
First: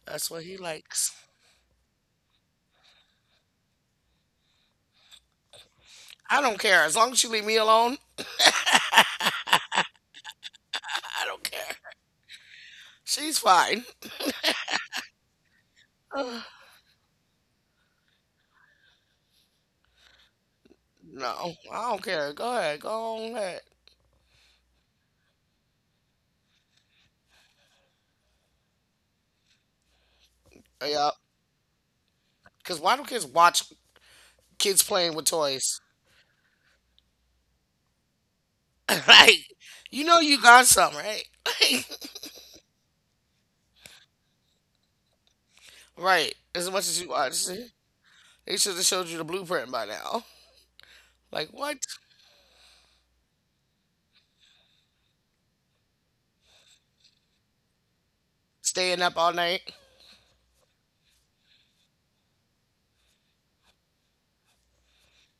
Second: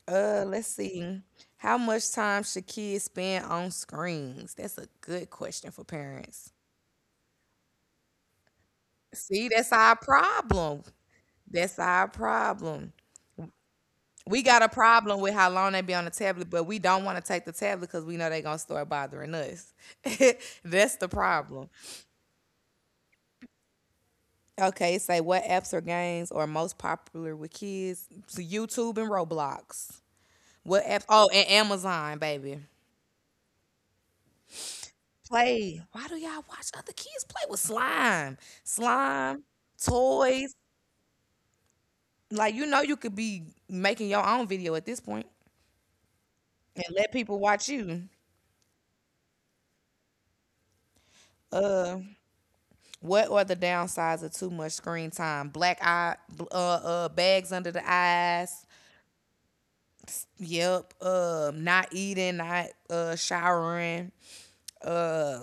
That's what he
Let's
likes.
see. How much time should kids spend on screens? That's a good question for
I
parents.
don't care. As long as you leave me alone,
See, that's our problem.
I don't care.
That's our problem.
She's fine.
We got a problem with how long they be on the
Ugh,
tablet, but we don't want to take the tablet because we know they gonna start bothering us. That's the
no,
problem.
I don't care. Go ahead. Go on ahead.
Okay, it say what apps or games are most popular with kids? So YouTube and Roblox. What
Oh,
apps?
yeah.
Oh, and Amazon, baby.
Because why don't kids watch kids playing with toys?
Play. Why do y'all watch other kids play with slime? Slime,
Like, you know you
toys.
got some, right?
Like you know, you could be making your own video at this point
Right. As
and
much as
let
you
people
watch
watch
it.
you.
They should have showed you the blueprint by now. Like, what?
Uh. What are the downsides of too much screen time? Black eye, bags under the eyes.
Staying up all night?
Yep. Not eating, not showering. Uh,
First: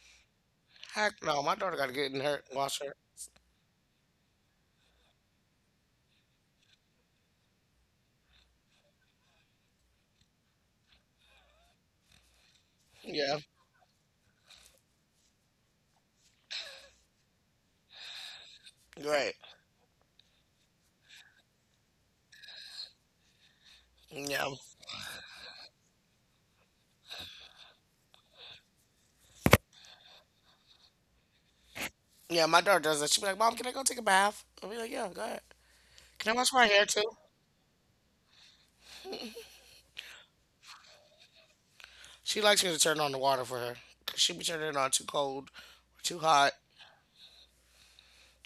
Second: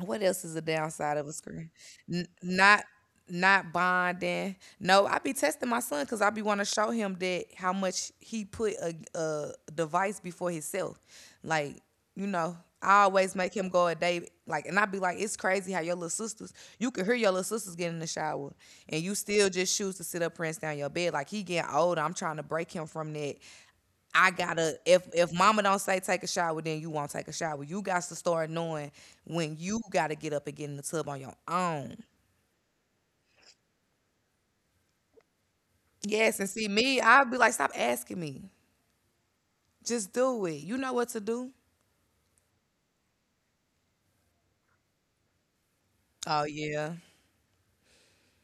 What else is the downside
Heck
of a
no. My
screen?
daughter got to get in
N-
her, wash
not
her.
not bonding. No, I be testing my son because I be want to show him that how much he put a device before himself. Like you know, I always
Yeah.
make him go a day. Like, and I be like, it's crazy how your little sisters. You can hear your little sisters get in the shower, and you
Right.
still just choose to sit up, rinse down your bed. Like he getting older. I'm trying to break him from that. I
Yeah.
gotta, if mama don't say take a shower, then you won't take a shower. You got to start knowing when you gotta get up and get in the tub on your own.
Yeah. My daughter does that. She'd be like, "Mom, can I go take a bath?" I'll be like, "Yeah, go ahead. Can I
Yes, and
wash my
see
hair
me,
too?"
I'll be like, stop asking me. Just do it. You know what to do.
She likes me to turn on the water for her, 'cause she be turning it on too cold or too
Oh
hot.
yeah.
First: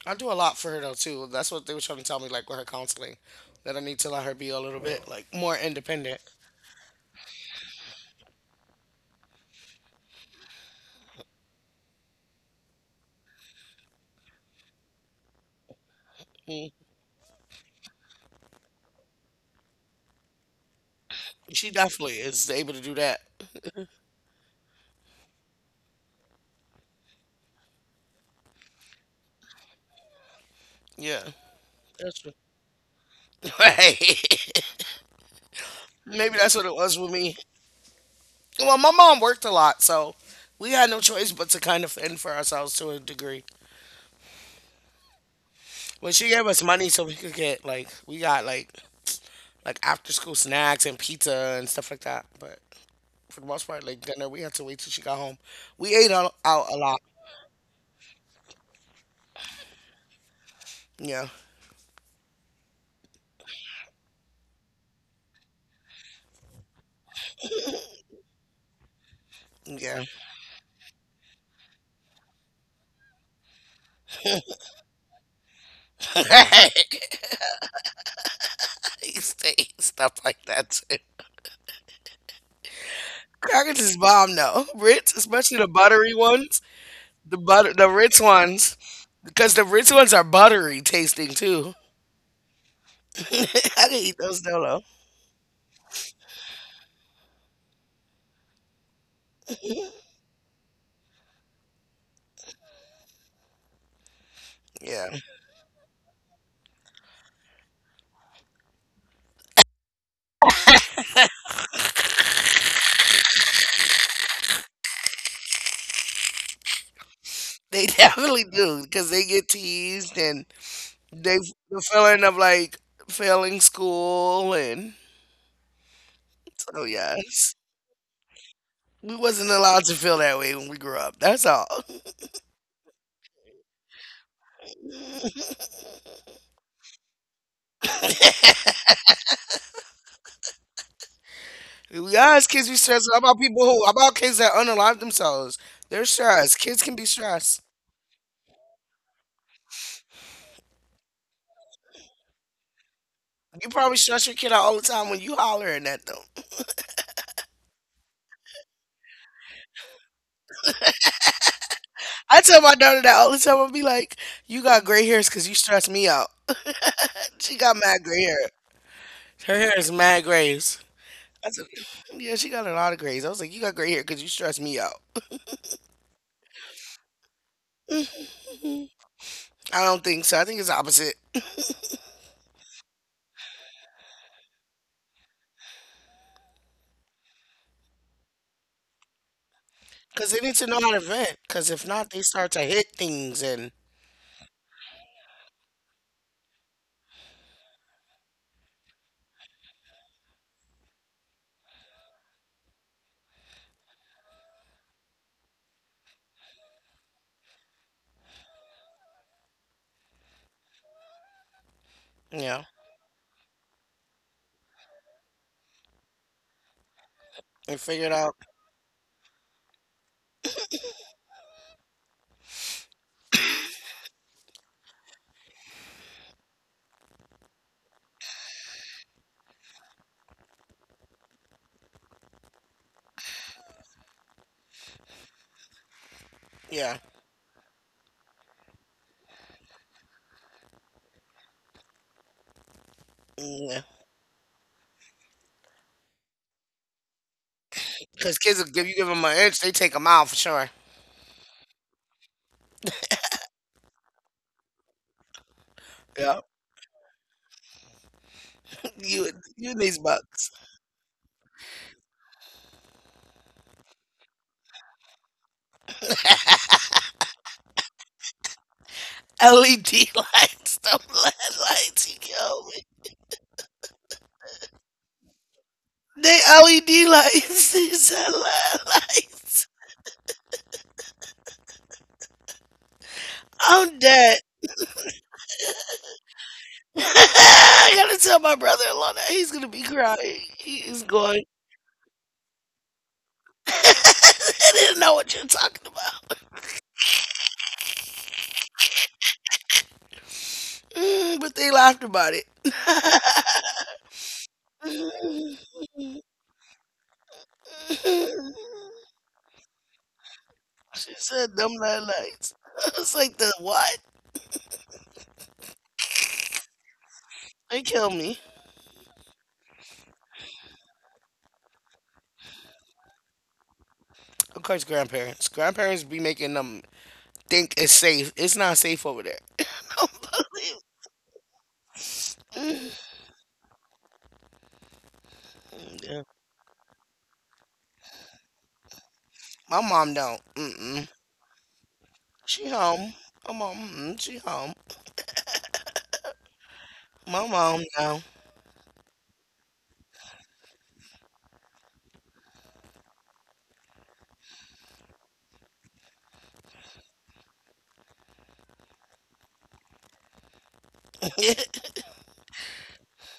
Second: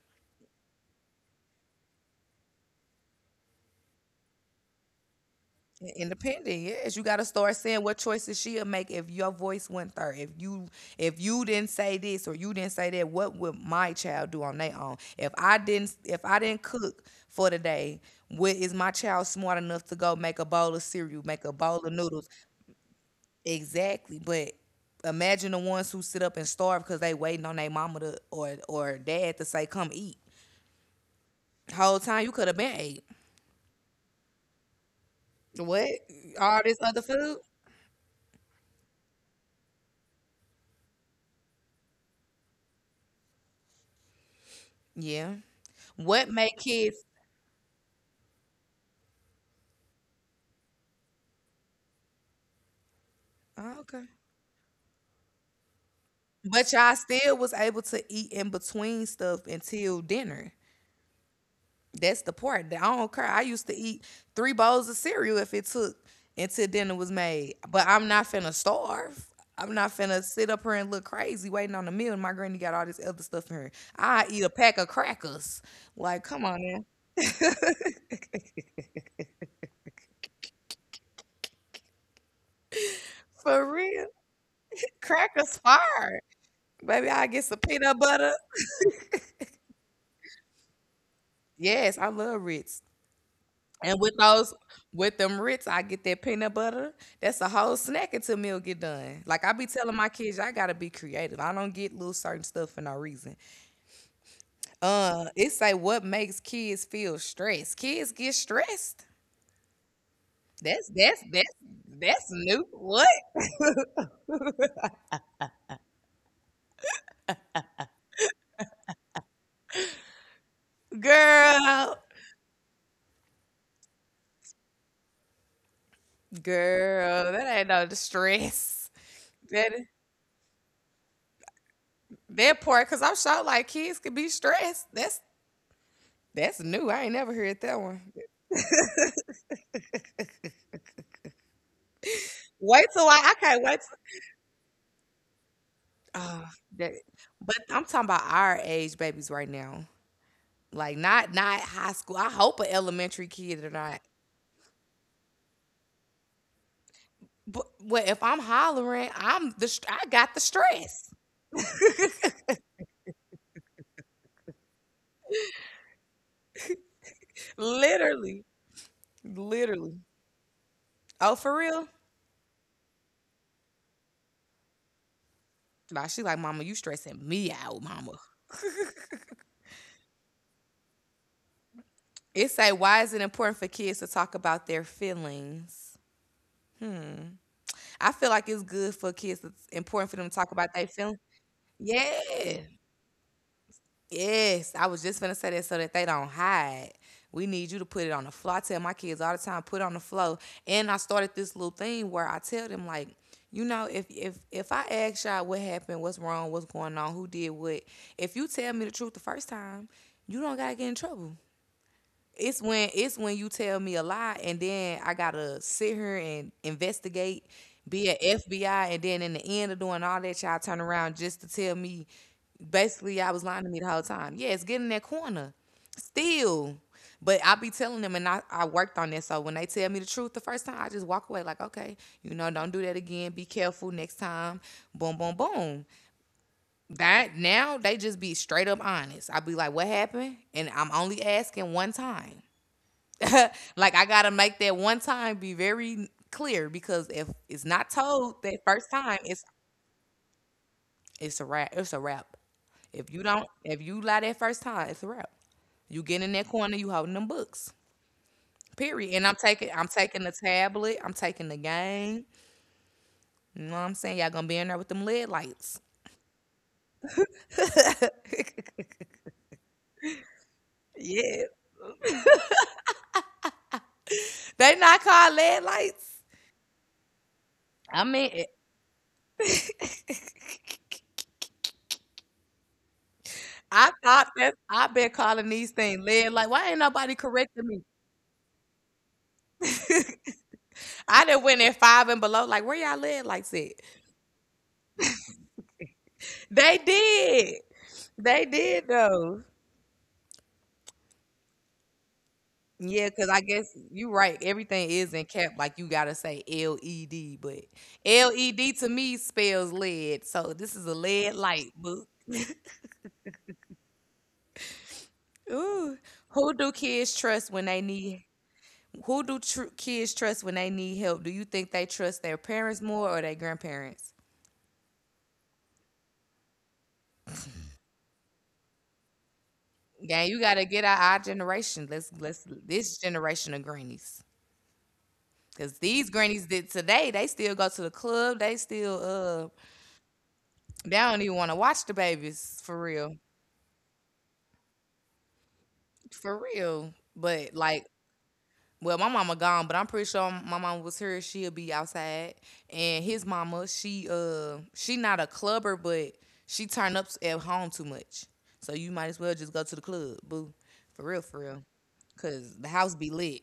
I do a lot for her though too. That's what they were trying to tell me, like with her counseling, that I need to let her be a little bit like more independent.
Independent, yes. You gotta start saying what choices she'll make if your voice went there. If you didn't say this or you didn't say that, what would my child do on their own? If I didn't cook for the day, what is my child smart enough to go make a bowl of cereal, make a
She
bowl of
definitely
noodles?
is able to do that.
Exactly. But imagine the ones who sit up and starve because they waiting on their mama to or dad to say, come eat.
Yeah.
Whole
That's
time you
true.
could have been ate.
Right.
What?
Maybe that's
All
what it
this
was
other
with
food?
me. Well, my mom worked a lot, so we had no choice but to kind of fend for ourselves to a degree.
Yeah.
Well,
What
she gave
make
us money
kids.
so we could get like we got like after school snacks and pizza and stuff like that. But for the most
Oh,
part, like
okay.
dinner, we had to wait till she got home. We ate out, out
But
a
y'all
lot.
still was able to eat in between stuff until dinner.
Yeah,
That's the part that I don't care. I used to eat three bowls of cereal if it took until dinner was made. But I'm not finna starve. I'm not
yeah.
finna sit up here and look crazy waiting on a meal. And my granny got all this other stuff in her. I eat a pack of crackers. Like, come on now.
He stayed stuff like that too.
For
Crackers is
real.
bomb though. Ritz, especially
Crackers
the buttery
fire.
ones,
Baby, I
the
get some
butter, the
peanut
Ritz
butter.
ones, because the Ritz ones are buttery tasting too.
Yes, I love Ritz.
I can
And
eat
with
those
those,
solo.
with them Ritz, I get that peanut butter. That's a whole snack until meal get done. Like I be telling my kids, I gotta be creative. I don't get little certain stuff for no reason.
Yeah,
It say what makes kids feel stressed. Kids get stressed. That's that's that's that's new. What
they definitely do because they get teased and they the
girl,
feeling of like failing school and so
girl,
yes.
that ain't no stress.
We wasn't
That
allowed to feel that way when we grew up. That's all.
that part, cause I'm sure like kids could be stressed. That's new. I ain't never heard that one.
We are as kids we
Wait
stress
till I
about
can't
people
wait.
who about kids that unalive themselves. They're
Oh,
stressed. Kids
that,
can be
but
stressed.
I'm talking about our age babies right now. Like not not high school. I hope an elementary kid or
You probably
not.
stress your kid out all the time when you hollering at them.
But well, if I'm hollering, I'm the I got the stress.
I tell my daughter that all the time. I'll be like, "You got gray hairs because you stress me out." She got mad gray
Literally,
hair. Her hair is
literally.
mad grays.
Oh,
I
for
said,
real?
"Yeah, she got a lot of grays." I was like, "You got gray hair because you stress me out."
Nah, she like, Mama, you stressing me out, Mama.
I don't think so. I think it's opposite.
It say, why is it important for kids to talk about their feelings? I feel like it's good for kids. It's important for them
Because
to
they
talk
need to
about
know
their
how to
feelings.
vent. Because if not, they start
Yeah.
to hit things and,
Yes, I was just finna say that so that they don't hide. We need you to put it on the floor. I tell my kids all the time, put it on the floor. And I started this little thing where I tell them like, you know, if I ask y'all what happened, what's wrong, what's going on, who did what, if you tell me the truth the first time, you don't gotta get in trouble.
you
it's
know,
when it's when you tell me a lie and then I gotta sit here and investigate,
and figure
be
it
an
out.
FBI, and then in the end of doing all that, y'all turn around just to tell me basically I was lying to me the whole time. Yeah, it's getting in that corner. Still. But I be telling them and I worked on this. So when they tell me the truth the first time, I just walk away like, okay, you know, don't do that again. Be careful next time. Boom, boom, boom.
Yeah.
That now they just be straight up honest. I be like, what happened? And I'm only asking one time.
Yeah.
Like I gotta make that one time be very clear because if it's not
Because
told
kids,
that
will give
first
you give
time,
them an
it's
inch, they take a mile for sure.
it's a wrap. It's a wrap. If you don't, if you lie that first time, it's a wrap. You get in
Yeah.
that corner, you holding them books. Period. And
You, you and
I'm
these
taking the
bucks.
tablet. I'm taking the game. You know what I'm saying? Y'all gonna be in there with them lead lights.
LED lights. The
Yeah,
LED lights, you kill me.
they not called lead lights.
They LED lights.
I
These are
mean,
LED lights.
I
I'm
thought
dead.
that I've been calling these things lead. Like, why ain't nobody correcting me?
I gotta tell my brother-in-law. That he's gonna be crying. He is
I done
going.
went at five and below. Like, where y'all live? Like, said
I didn't know what you're talking about.
they did. They did though.
Mm, but they laughed about it.
Yeah, because I guess you right. Everything is in cap. Like you gotta say LED, but LED to me spells lead. So this is a
She
lead
said
light
them night
book.
lights. It's like the what?
Ooh, who do kids trust when they
They kill
need?
me.
Who do kids trust when they need help? Do you think they trust their parents more or their grandparents?
Of course, grandparents. Grandparents be making them think it's safe. It's not safe over there. I don't
Yeah, you gotta
believe—
get out our generation. Let's this generation of grannies. Cause these
yeah.
grannies did today, they still go to the club. They still
My mom don't.
they
Mm-mm.
don't even want to watch the babies
She
for real.
home. My mom. Mm-mm. She home.
For real.
My
But
mom
like
now.
well, my mama gone, but I'm pretty sure my mama was here, she'll be outside. And his mama, she not a clubber, but she turn up at home too much. So you might as well just go to the club, boo. For real, for real. Cause the house be lit.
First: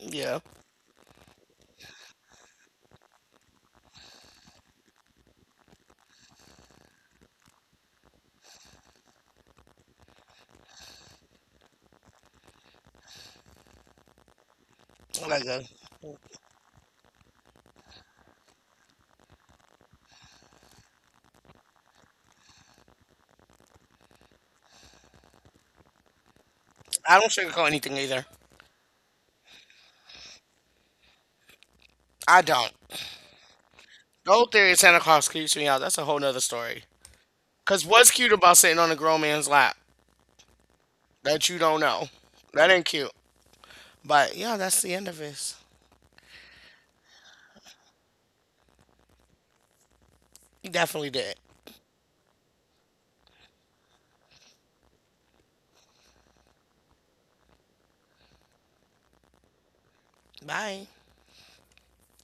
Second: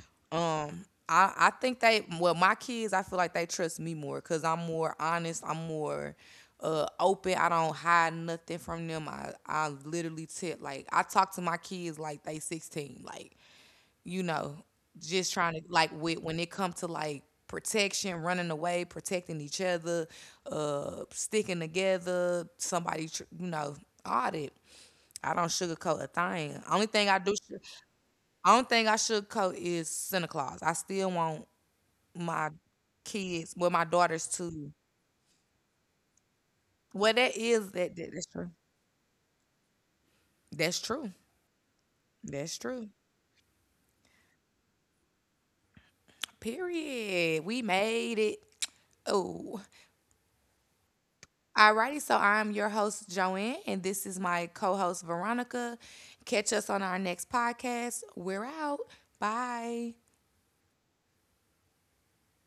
Yeah.
I think they well my kids I feel like they trust me more because I'm more honest. I'm more open. I don't hide nothing from them. I literally tip like I talk to my kids like they 16. Like you know, just
Like
trying to
a,
like with when it comes to like protection, running away, protecting each other, sticking together. Somebody you know all that. I don't sugarcoat a thing.
I don't sugarcoat anything either.
Only thing I sugarcoat is Santa Claus. I still want
I
my
don't.
kids, well, my daughters
The whole
too.
theory of Santa Claus creeps me out. That's a whole nother story.
Well, that is
Cause
that,
what's
that that's
cute
true.
about sitting on a grown man's lap
That's true.
that you don't know?
That's
That ain't
true.
cute. But yeah, that's the end of this.
Period. We made it. Oh.
You definitely did.
Alrighty, so I'm your host, Joanne, and this is my co-host Veronica. Catch us on our next podcast. We're out. Bye.
Bye.